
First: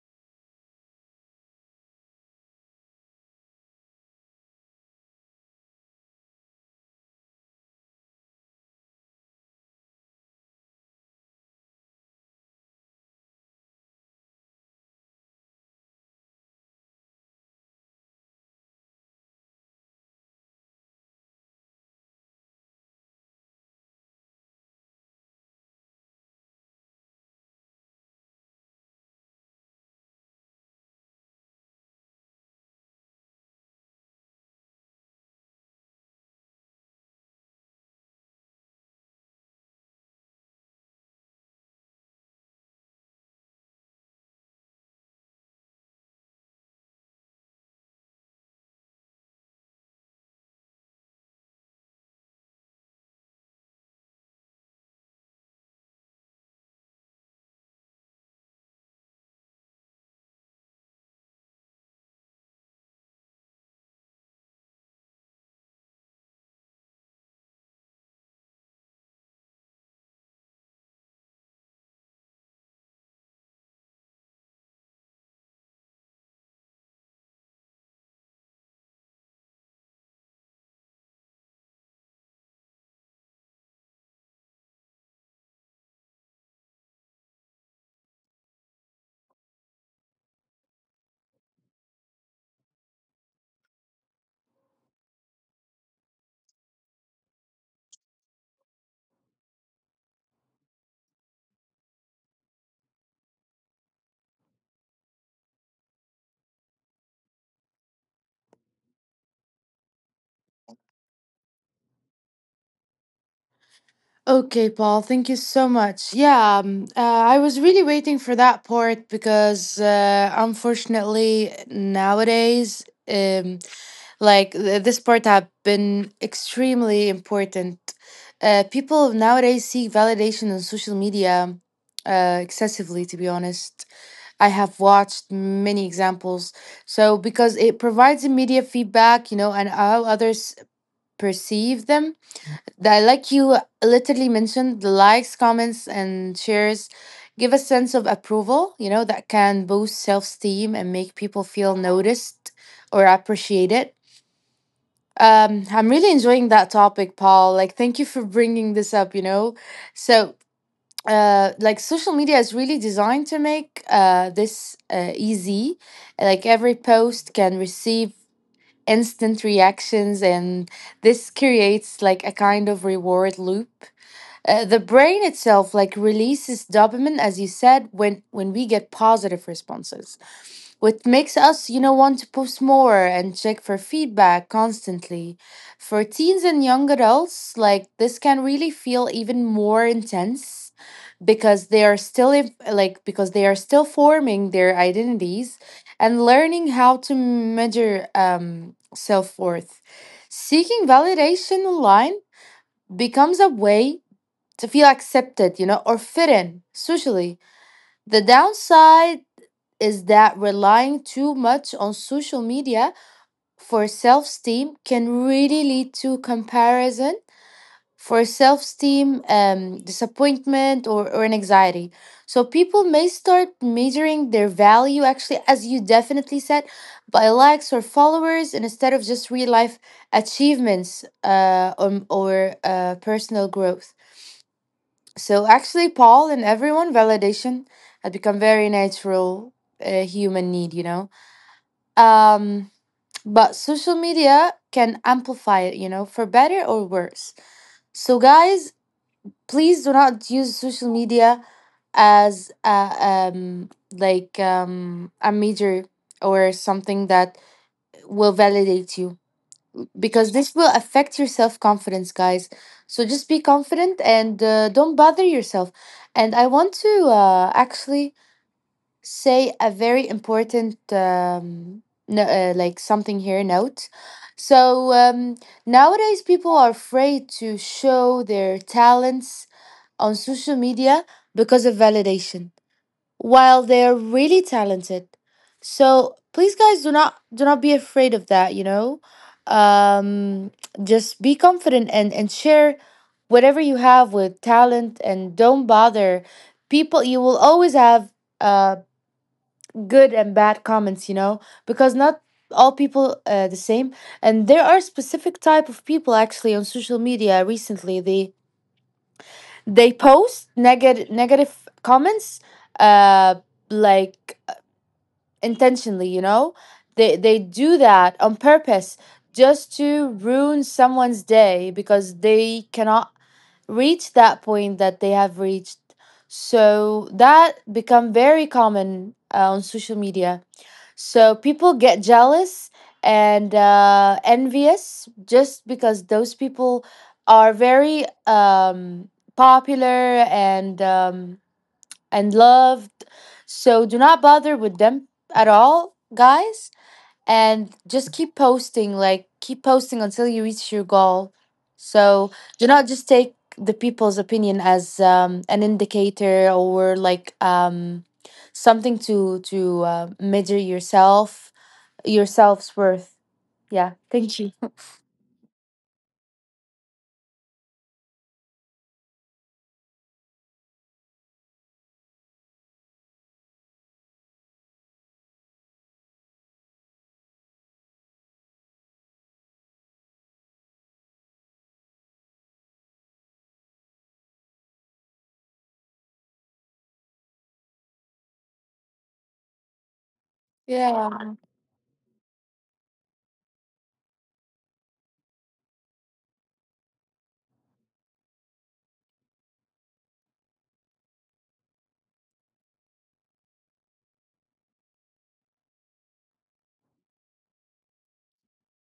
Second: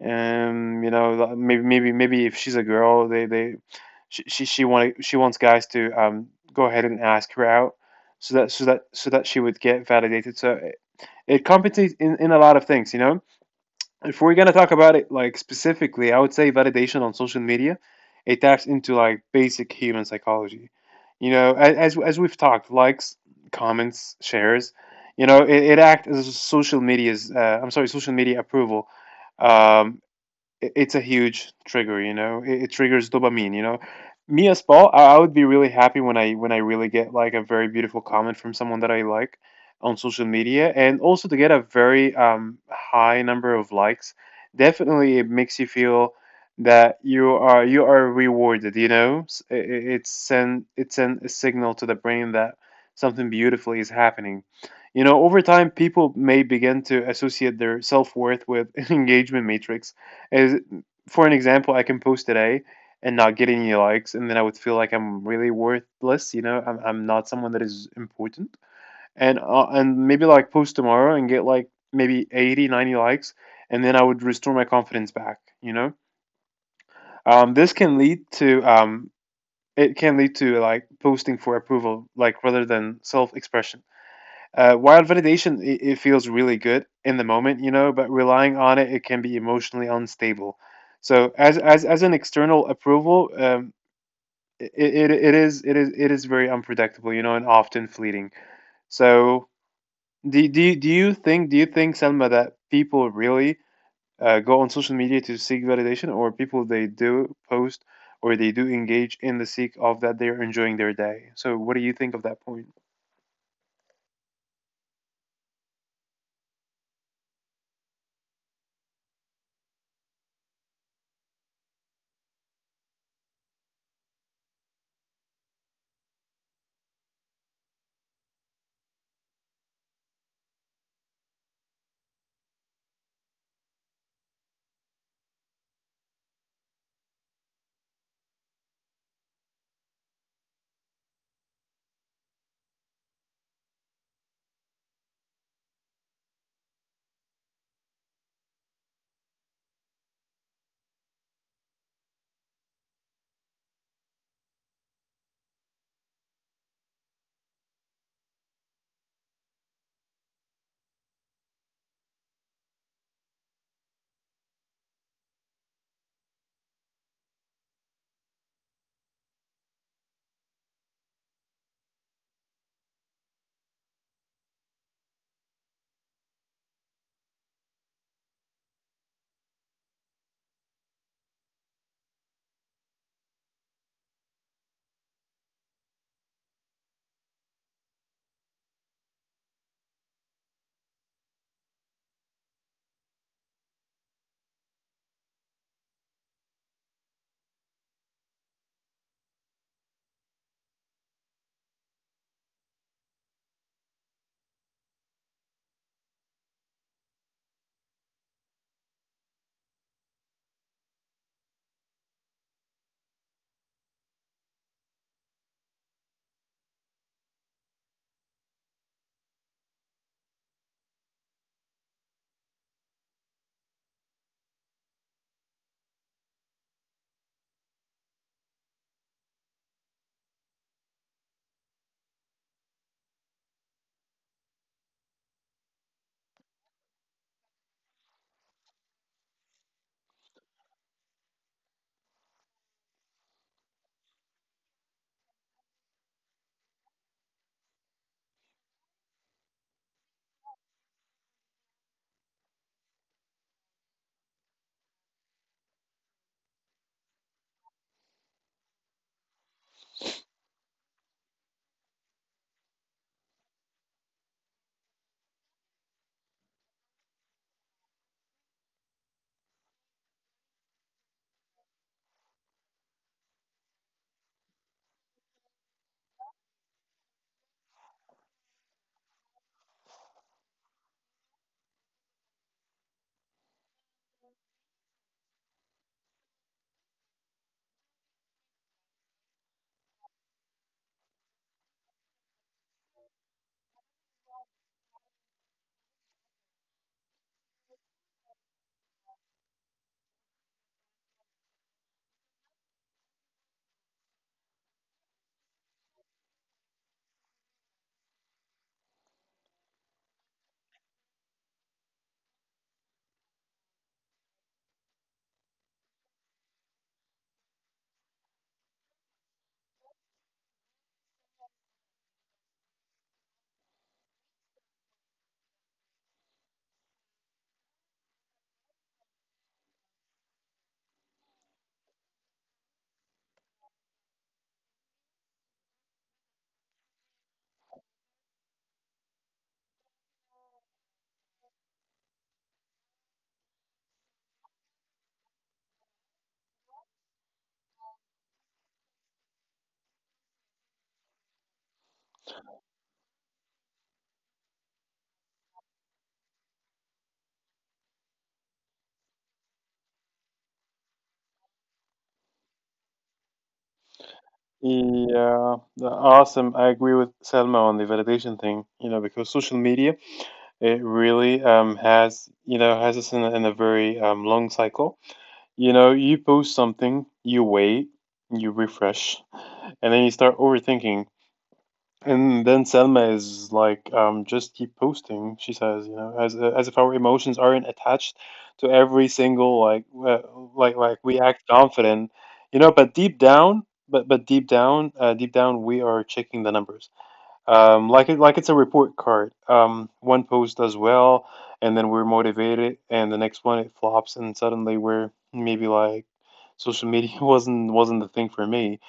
A: You know, like, maybe if she's a girl, they she, want, she wants guys to go ahead and ask her out so that she would get validated. So it compensates in a lot of things, you know if we're gonna talk about it like specifically, I would say validation on social media, it taps into like basic human psychology. You know, as we've talked, likes, comments, shares, you know, it acts as a social media's. I'm sorry, social media approval. Um, it's a huge trigger, you know. It triggers dopamine. You know, me as Paul, I would be really happy when I really get like a very beautiful comment from someone that I like on social media, and also to get a very high number of likes. Definitely it makes you feel that you are rewarded, you know. It's send a signal to the brain that something beautiful is happening. You know, over time people may begin to associate their self-worth with engagement matrix is for an example. I can post today and not get any likes, and then I would feel like I'm really worthless. You know, I'm not someone that is important. And maybe like post tomorrow and get like maybe 80, 90 likes, and then I would restore my confidence back. You know, this can lead to it can lead to like posting for approval, like rather than self expression. Wild validation, it feels really good in the moment, you know, but relying on it, it can be emotionally unstable. So as an external approval, it is very unpredictable, you know, and often fleeting. So do do you think Selma, that people really go on social media to seek validation, or people they do post or they do engage in the seek of that they're enjoying their day? So what do you think of that point?
B: Okay, Paul, thank you so much. Yeah, I was really waiting for that part, because unfortunately nowadays, um, like this part have been extremely important. People nowadays seek validation on social media excessively, to be honest. I have watched many examples. So, because it provides immediate feedback, you know, and how others perceive them. That, like you literally mentioned, the likes, comments, and shares give a sense of approval, you know, that can boost self esteem and make people feel noticed or appreciated. I'm really enjoying that topic, Paul. Like, thank you for bringing this up, you know. So, like social media is really designed to make this easy. Like every post can receive instant reactions, and this creates like a kind of reward loop. The brain itself like releases dopamine, as you said, when we get positive responses, what makes us, you know, want to post more and check for feedback constantly. For teens and young adults, like this can really feel even more intense because they are still like because they are still forming their identities and learning how to measure self-worth. Seeking validation online becomes a way to feel accepted, you know, or fit in socially. The downside is that relying too much on social media for self esteem can really lead to comparison for self esteem, disappointment, or an anxiety. So people may start measuring their value, actually, as you definitely said, by likes or followers, and instead of just real life achievements or personal growth. So actually, Paul and everyone, validation had become very natural human need, you know? Um, but social media can amplify it, you know, for better or worse. So, guys, please do not use social media as a, a major or something that will validate you, because this will affect your self confidence, guys. So, just be confident and don't bother yourself. And I want to actually say a very important no, like something here note. So nowadays people are afraid to show their talents on social media because of validation, while they are really talented. So please guys, do not be afraid of that, you know. um, just be confident and share whatever you have with talent, and don't bother people. You will always have um good and bad comments, you know, because not all people the same. And there are specific type of people, actually, on social media recently, they post negative comments, uh like intentionally, you know. They do that on purpose, just to ruin someone's day because they cannot reach that point that they have reached. So that become very common on social media. So people get jealous and envious, just because those people are very popular and loved. So do not bother with them at all, guys, and just keep posting. Like keep posting until you reach your goal. So do not just take the people's opinion as an indicator or something to measure yourself, your self's worth. Yeah. Thank you.
A: Yeah, awesome. I agree with Selma on the validation thing, you know, because social media, it really has, you know, has us in a very long cycle. You know, you post something, you wait, you refresh, and then you start overthinking, and then Selma is like, just keep posting. She says, you know, as if our emotions aren't attached to every single like like we
B: Yeah,
A: act confident, you know. But deep down, but deep down, we are checking the numbers. Like it, like it's a report card. One post does well, and then we're motivated, and the next one it flops, and suddenly we're maybe like, social media wasn't the thing for me.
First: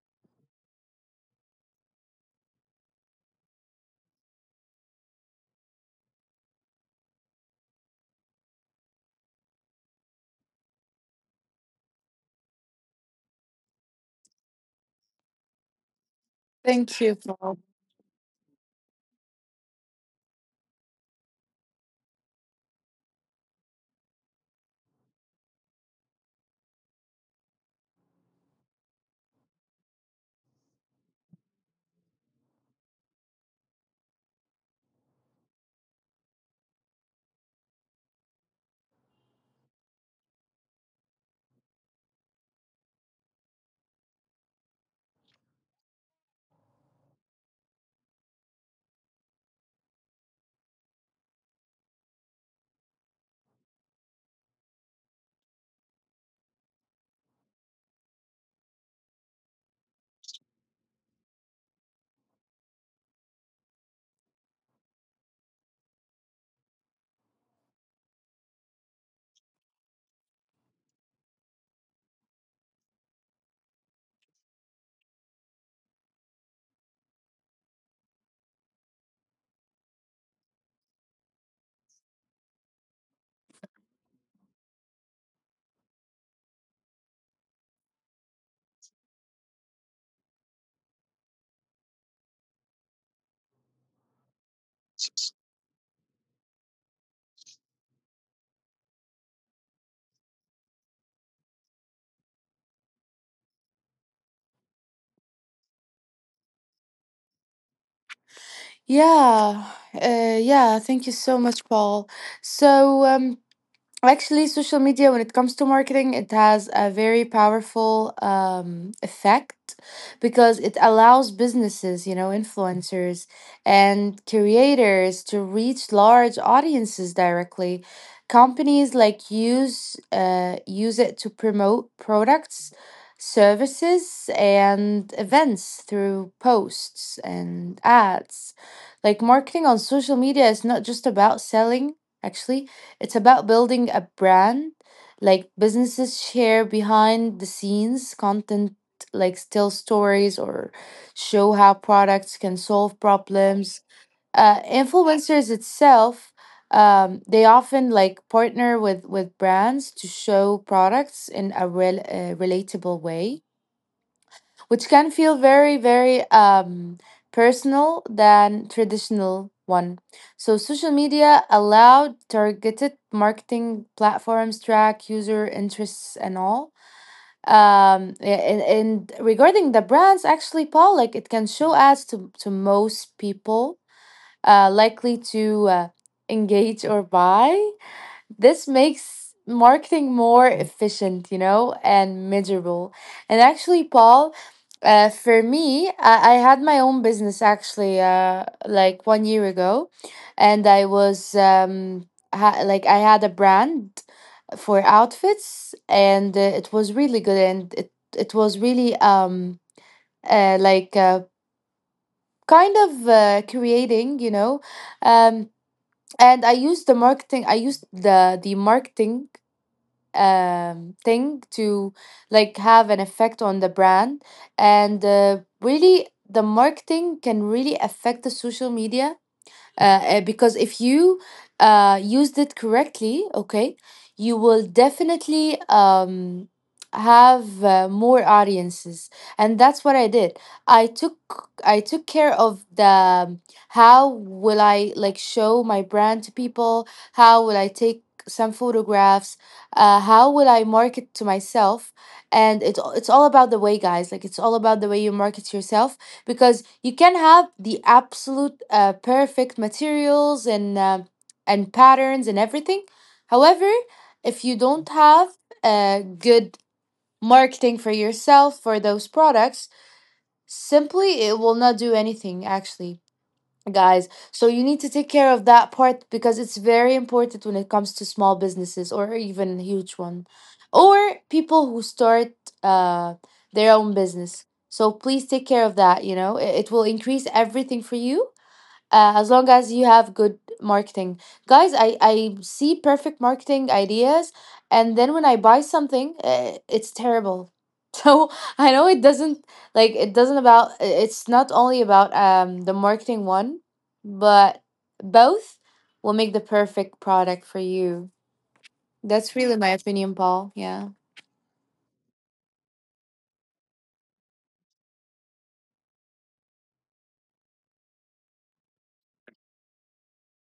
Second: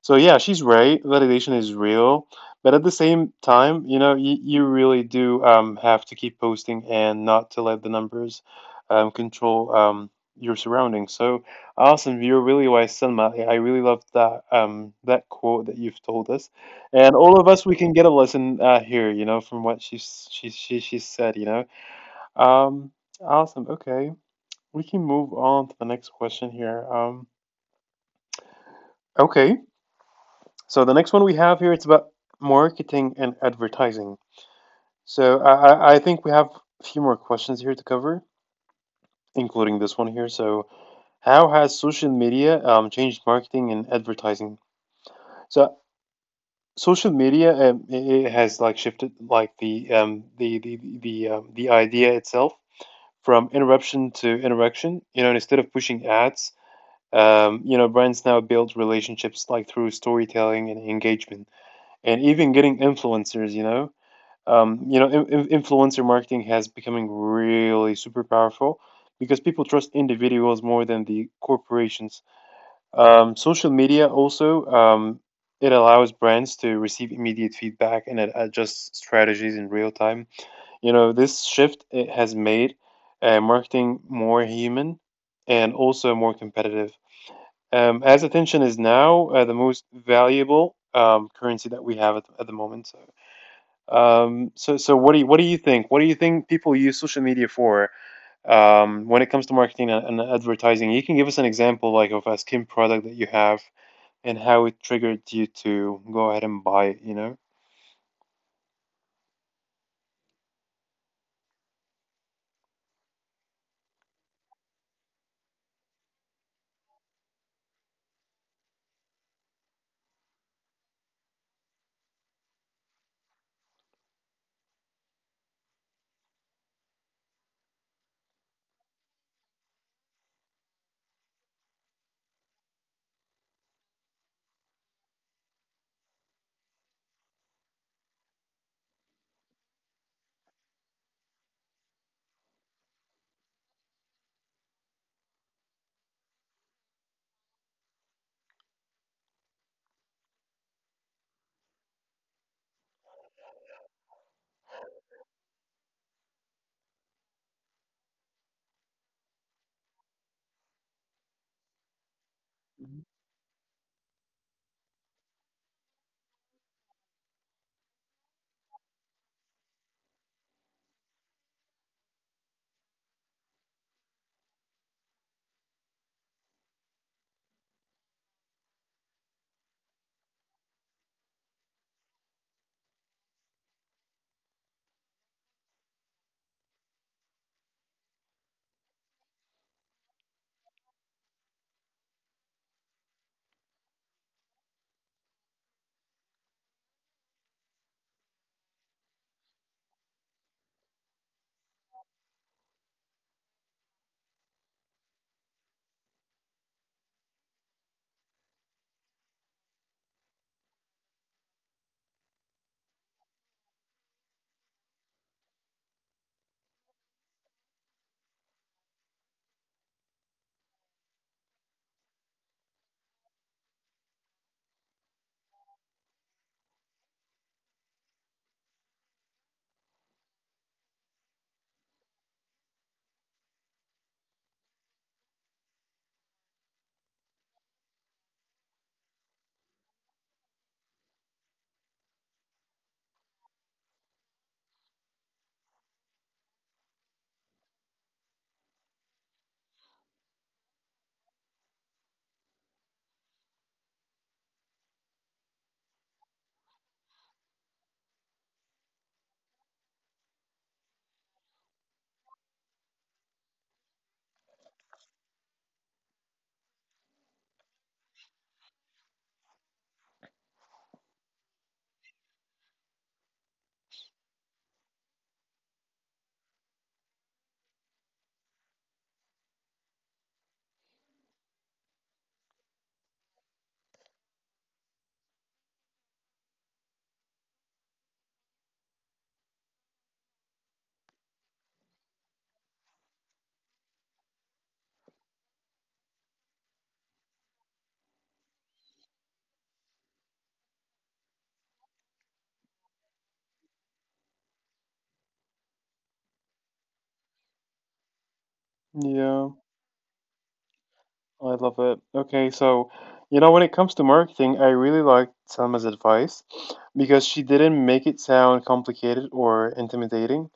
A: So yeah, she's right. Validation is real, but at the same time, you know, you really do have to keep posting and not to let the numbers control your surroundings. So awesome, you're really wise, Selma. I really love that that quote that you've told us.
B: thank
A: And
B: you,
A: all of
B: Paul.
A: us, we can get a lesson here, you know, from what she's she said, you know. Um, Awesome. Okay, we can move on to the next question here. Okay, so the next one we have here, it's about marketing and advertising. So I think we have a few more questions here to cover, including this one here. So how has social media changed marketing and advertising? So social media it it has like shifted like the idea itself from interruption to interaction. You know, and instead of pushing ads, you know, brands now build relationships like through storytelling and engagement, and even getting influencers. You know, influencer marketing has becoming really super powerful because people trust individuals more than the corporations. Social media also it allows brands to receive immediate feedback and adjust strategies in real time. You know, this shift it has made marketing more human and also more competitive. As attention is now the most valuable currency that we have at the moment. So, so, so what do you think? What do you think people use social media for when it comes to marketing and advertising? You can give us an example, like of a skin product that you have and how it triggered you to go ahead and buy it. You know?
B: Yeah, uh, yeah, thank you so much, Paul. So, Actually, social media, when it comes to marketing, it has a very powerful effect, because it allows businesses, you know, influencers and creators to reach large audiences directly. Companies like use use it to promote products, services, and events through posts and ads. Like marketing on social media is not just about selling, actually it's about building a brand. Like businesses share behind the scenes content, like still stories or show how products can solve problems. Influencers itself, they often like partner with brands to show products in a relatable way which can feel very, very, personal than traditional one. So social media allowed targeted marketing platforms track user interests and all. And regarding the brands, actually, Paul, like it can show ads to most people likely to uh, engage or buy. This makes marketing more efficient, you know, and measurable. And actually, Paul, for me, I had my own business actually, like 1 year ago, and like I had a brand for outfits, and it was really good, and it was really uh, like uh, kind of creating, you know, um, and I used the marketing. I used the marketing thing to like have an effect on the brand and really the marketing can really affect the social media because if you used it correctly, okay, you will definitely have more audiences, and that's what I did. I took care of the how will I like show my brand to people? How will I take some photographs? How will I market to myself? And it's all about the way, guys. Like it's all about the way you market yourself because you can have the absolute perfect materials and patterns and everything. However, if you don't have good marketing for yourself for those products, simply it will not do anything actually guys. So you need to take care of that part because it's very important when it comes to small businesses or even a huge one, or people who start uh, their own business. So please take care of that. You know, it will increase everything for you, as long as you have good marketing guys. I see perfect marketing ideas and then when I buy something it's terrible so I know it doesn't like it doesn't about it's not only about the marketing one but both will make the perfect product for you. That's
A: Yeah.
B: really my opinion, Paul. Yeah,
A: I love it. Okay, so you know, when it comes to marketing, I really liked Selma's advice because she didn't make it sound complicated or intimidating.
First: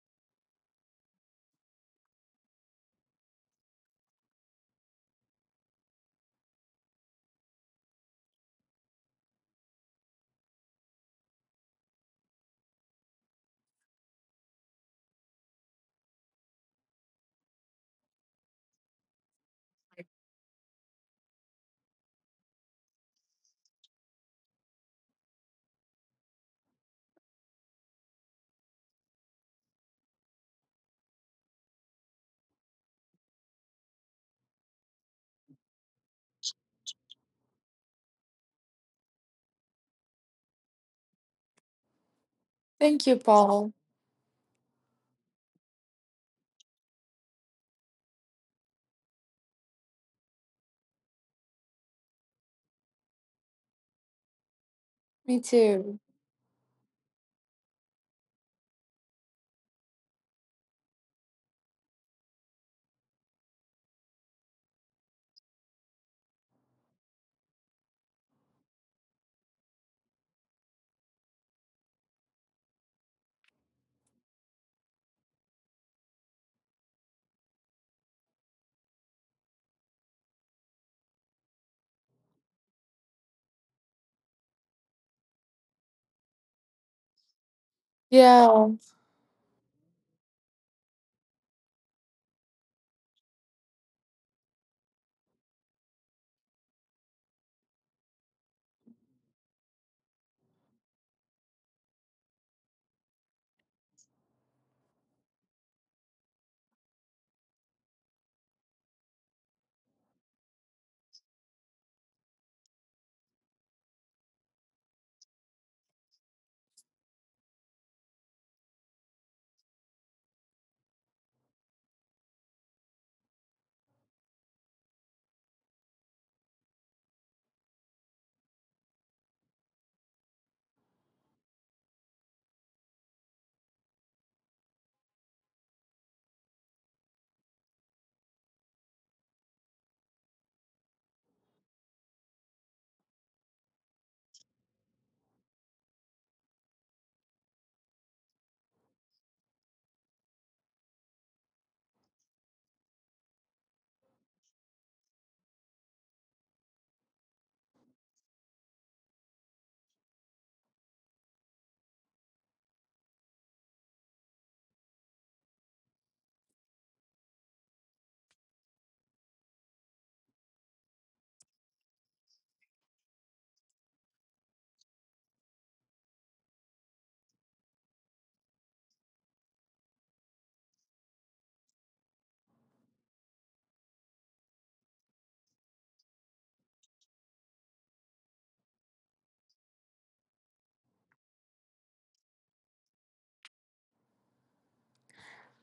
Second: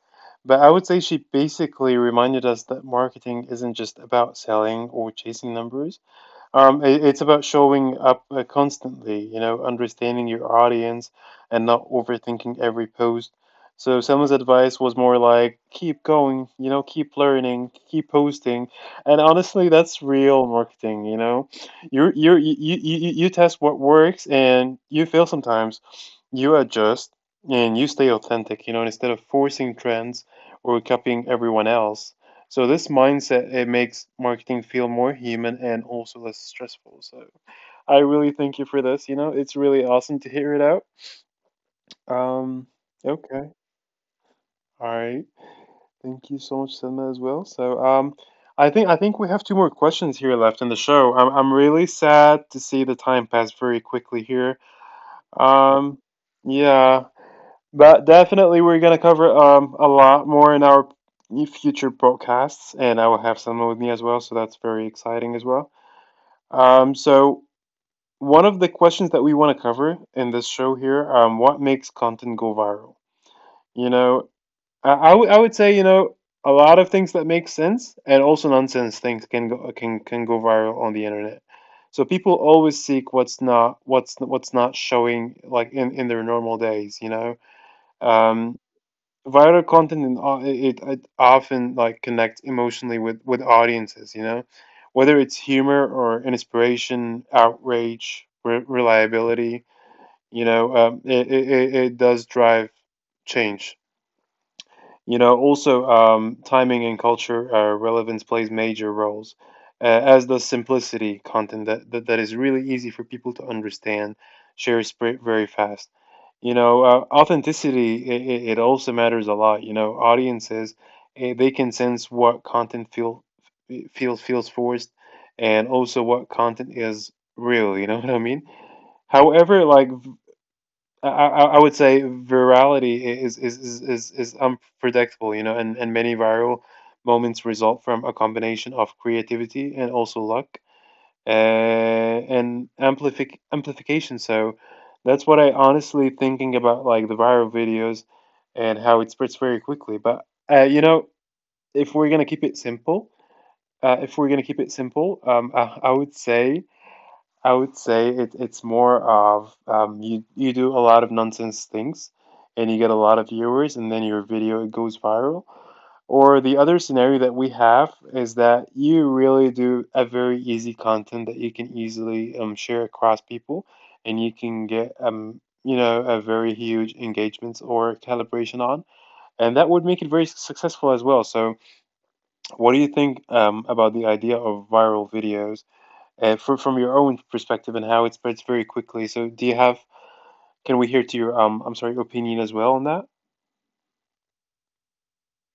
A: But I would say she basically reminded us that marketing isn't just about selling or chasing numbers. It, it's about showing up constantly, you know, understanding your audience and not overthinking every post. So someone's advice was more like, keep going, you know, keep learning, keep posting. And honestly, that's real marketing, you know. You test what works and you fail sometimes. You adjust and you stay authentic, you know, instead of forcing trends or copying everyone else. So this mindset it makes marketing feel more human and also less stressful. So I really thank you for this. You know, it's really awesome to hear it out. Um,
B: thank you,
A: okay,
B: Paul.
A: all right. Thank you so much, Selma, as well. So I think we have two more questions here left in the show. I'm really sad to see the time pass very quickly here.
B: Me too.
A: Um, yeah, but definitely we're gonna cover a lot more in our future broadcasts, and I will have Selma with me as well. So that's very exciting as well. So one of the questions that we want to cover in this show here, what makes content go viral? You know, I would say, you know, a lot of things that make sense and also nonsense things can go viral on the internet. So people always seek what's not what's not showing like in their normal days, you know. Um,
B: Yeah.
A: Viral content it, it often like connects emotionally with audiences, you know, whether it's humor or inspiration, outrage, reliability, you know. It does drive change, you know. Also, timing and culture, relevance plays major roles, as does simplicity. Content that is really easy for people to understand, shares spread very fast. You know, authenticity, it also matters a lot. You know, audiences, they can sense what content feels forced, and also what content is real. You know, what I mean? However, like I would say virality is unpredictable, you know, and many viral moments result from a combination of creativity and also luck, and amplification. So that's what I honestly thinking about, like the viral videos and how it spreads very quickly. But uh, you know, if we're gonna keep it simple, if we're gonna keep it simple, I would say. I would say it's more of, you do a lot of nonsense things and you get a lot of viewers and then your video it goes viral. Or the other scenario that we have is that you really do a very easy content that you can easily, share across people and you can get, you know, a very huge engagements or calibration on, and that would make it very successful as well. So what do you think, about the idea of viral videos? From your own perspective and how it spreads very quickly. So do you have? Can we hear to your? I'm sorry, opinion as well on that?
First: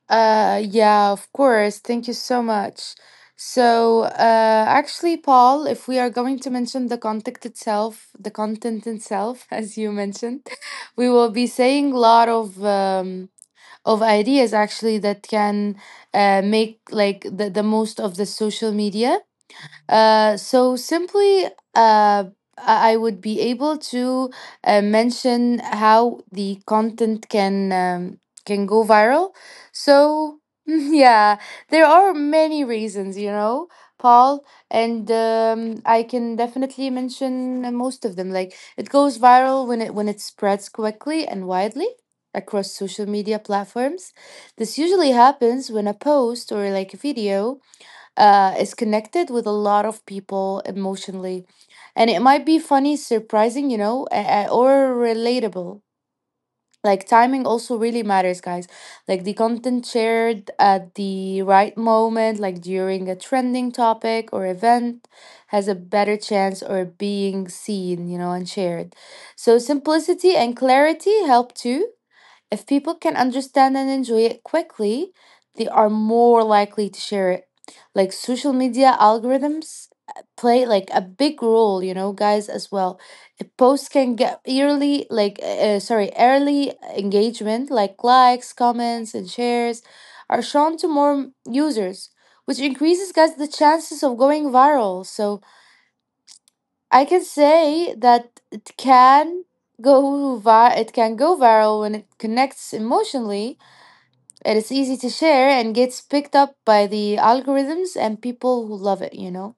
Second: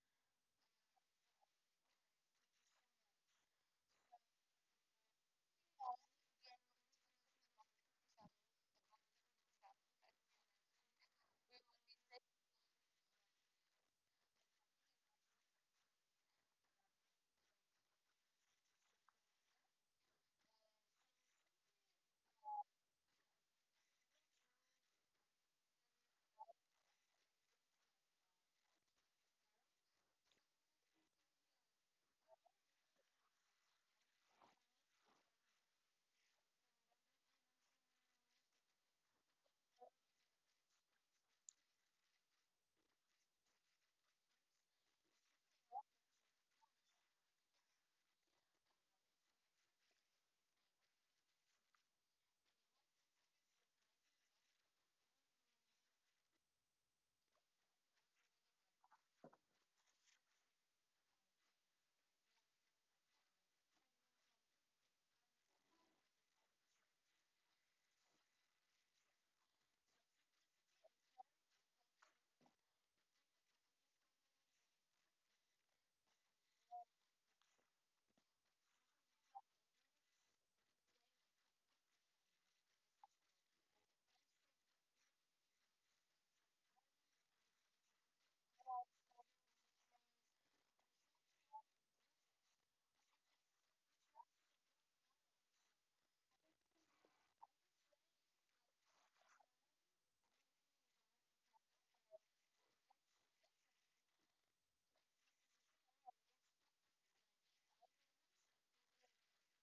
B: Yeah, of course. Thank you so much. So, actually, Paul, if we are going to mention the content itself, as you mentioned, we will be saying a lot of ideas actually that can make like the most of the social media. So simply, uh, I would be able to mention how the content can go viral. So yeah, there are many reasons, you know, Paul, and I can definitely mention most of them. Like it goes viral when it spreads quickly and widely across social media platforms. This usually happens when a post or like a video is connected with a lot of people emotionally. And it might be funny, surprising, you know, or relatable. Like timing also really matters, guys. Like the content shared at the right moment, like during a trending topic or event, has a better chance or being seen, you know, and shared. So simplicity and clarity help too. If people can understand and enjoy it quickly, they are more likely to share it. Like social media algorithms play like a big role, you know, guys, as well. A post can get early, like, sorry, early engagement, like likes, comments, and shares are shown to more users, which increases, guys, the chances of going viral. So I can say that it can it can go viral when it connects emotionally, it is easy to share and gets picked up by the algorithms and people who love it, you know?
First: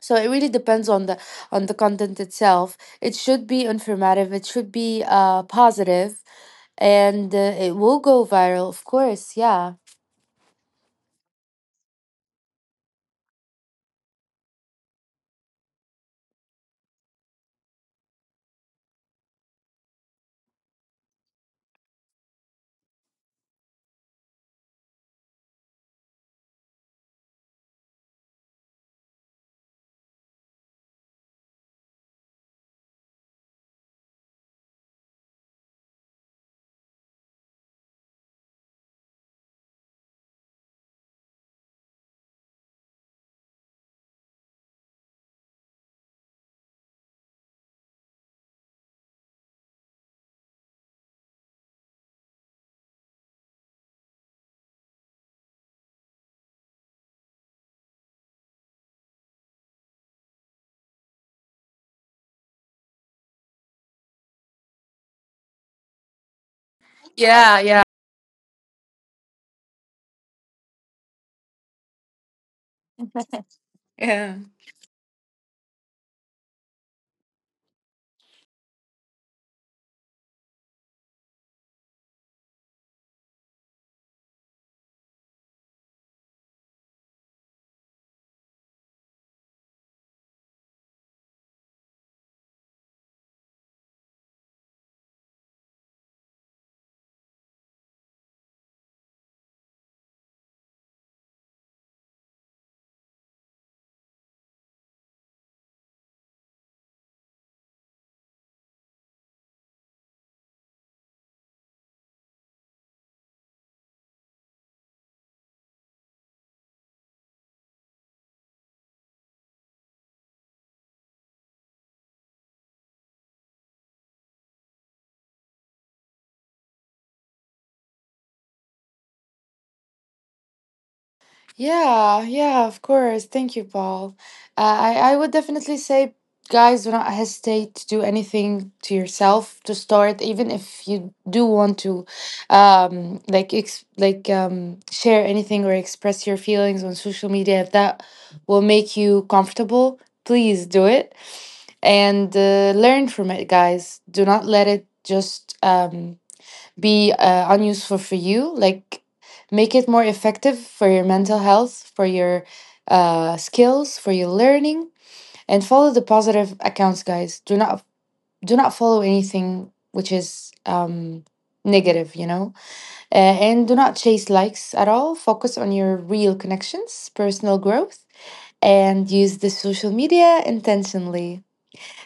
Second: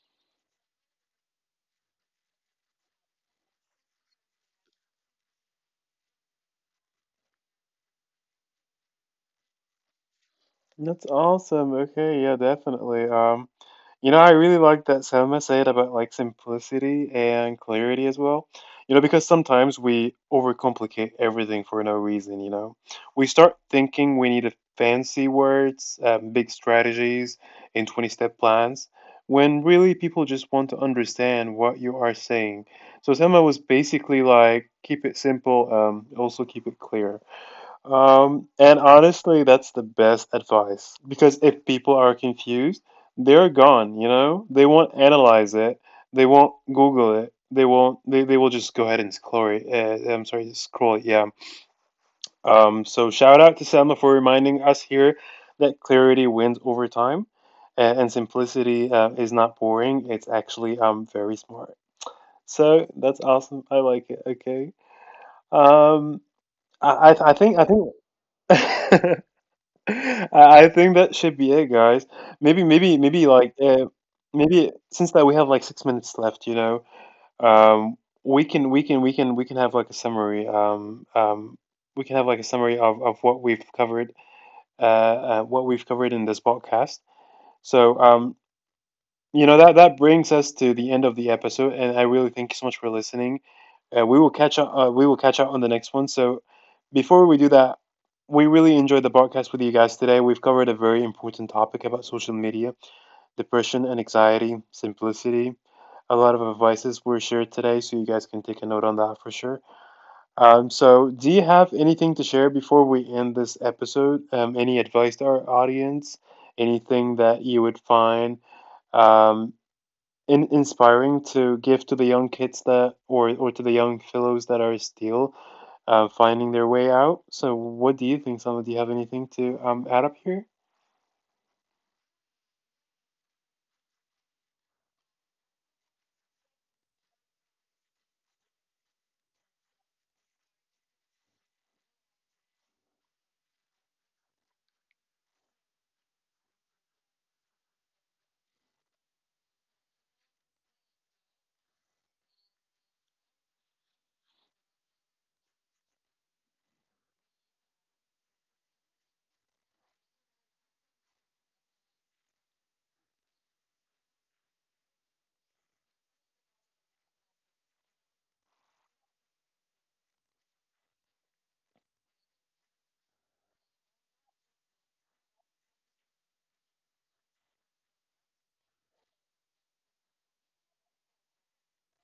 B: So it really depends on the content itself. It should be informative, it should be positive and it will go viral, of course, yeah.
A: That's awesome. Okay, yeah, definitely. You know, I really like that Selma said about like simplicity and clarity as well. You know, because sometimes we overcomplicate everything for no reason, you know. We start thinking we need fancy words, big strategies, and 20-step plans, when really people just want to understand what you are saying. So Selma was basically like, keep it simple, also keep it clear. And honestly, that's the best advice because if people are confused, they're gone, you know? They won't analyze it, they won't Google it, they won't they will just go ahead and scroll it. I'm sorry, scroll it, yeah. So shout out to Selma for reminding us here that clarity wins over time, and simplicity is not boring, it's actually very smart. So that's awesome. I like it. Okay. Um, I I, I think
B: Yeah, yeah.
A: I think I think that should be it, guys. Maybe
B: Yeah.
A: maybe since that we have like 6 minutes left, you know, um, we can have like a summary. We can have like a summary of what we've covered in this podcast. So, you know that that brings us to the end of the episode, and I really thank you so much for listening. We will catch up. We will catch up on the next one. So, before we do that, we really enjoyed the podcast with you guys today. We've covered a very important topic about social media, depression and anxiety, simplicity. A lot of advices were shared today, so you guys can take a note on that for sure. So, do you have anything to share before we end this episode? Any advice to our audience? Anything that you would find um, inspiring to give to the young kids that, or to the young fellows that are still finding their way out. So, what do you think, Sama? Do you have anything to add up here?
B: Yeah, yeah, of course. Thank you, Paul. I would definitely say, guys, do not hesitate to do anything to yourself to start, even if you do want to, like share anything or express your feelings on social media. If that will make you comfortable, please do it and learn from it, guys. Do not let it just be unuseful for you. Like make it more effective for your mental health, for your skills, for your learning, and follow the positive accounts, guys. Do not follow anything which is negative, you know. And do not chase likes at all. Focus on your real connections, personal growth, and use the social media intentionally.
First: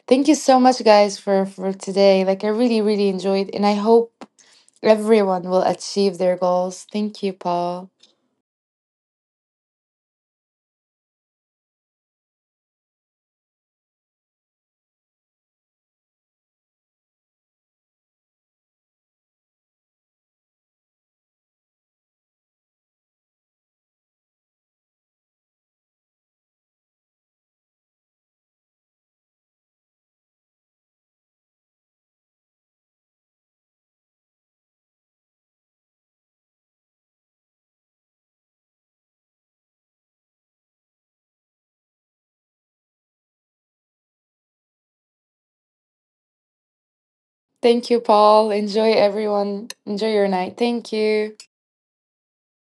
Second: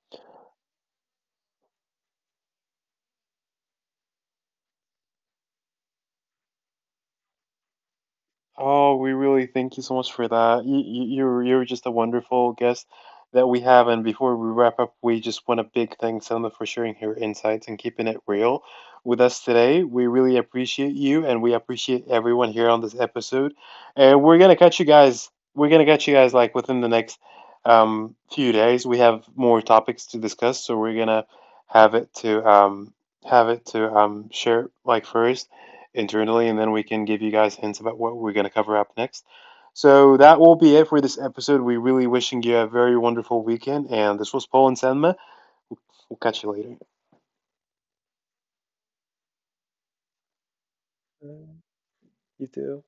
B: Thank you so much, guys, for today. Like I really really enjoyed, and I hope everyone will achieve their goals. Thank you, Paul.
A: Oh, we really thank you so much for that. You're just a wonderful guest that we have. And before we wrap up, we just want a big thanks, Selma, for sharing her insights and keeping it real with us today. We really appreciate you, and we appreciate everyone here on this episode. And we're gonna catch you guys. We're gonna catch you guys like within the next, few days. We have more topics to discuss, so we're gonna have it to um, have it to, share like first internally, and then we can give you guys hints about what we're going to cover up next. So that will be it for this episode. We really wishing you a very wonderful weekend, and this was Paul and Selma. We'll catch you later.
B: Thank you, Paul. Enjoy, everyone. Enjoy your night. Thank you.
A: Uh, You too.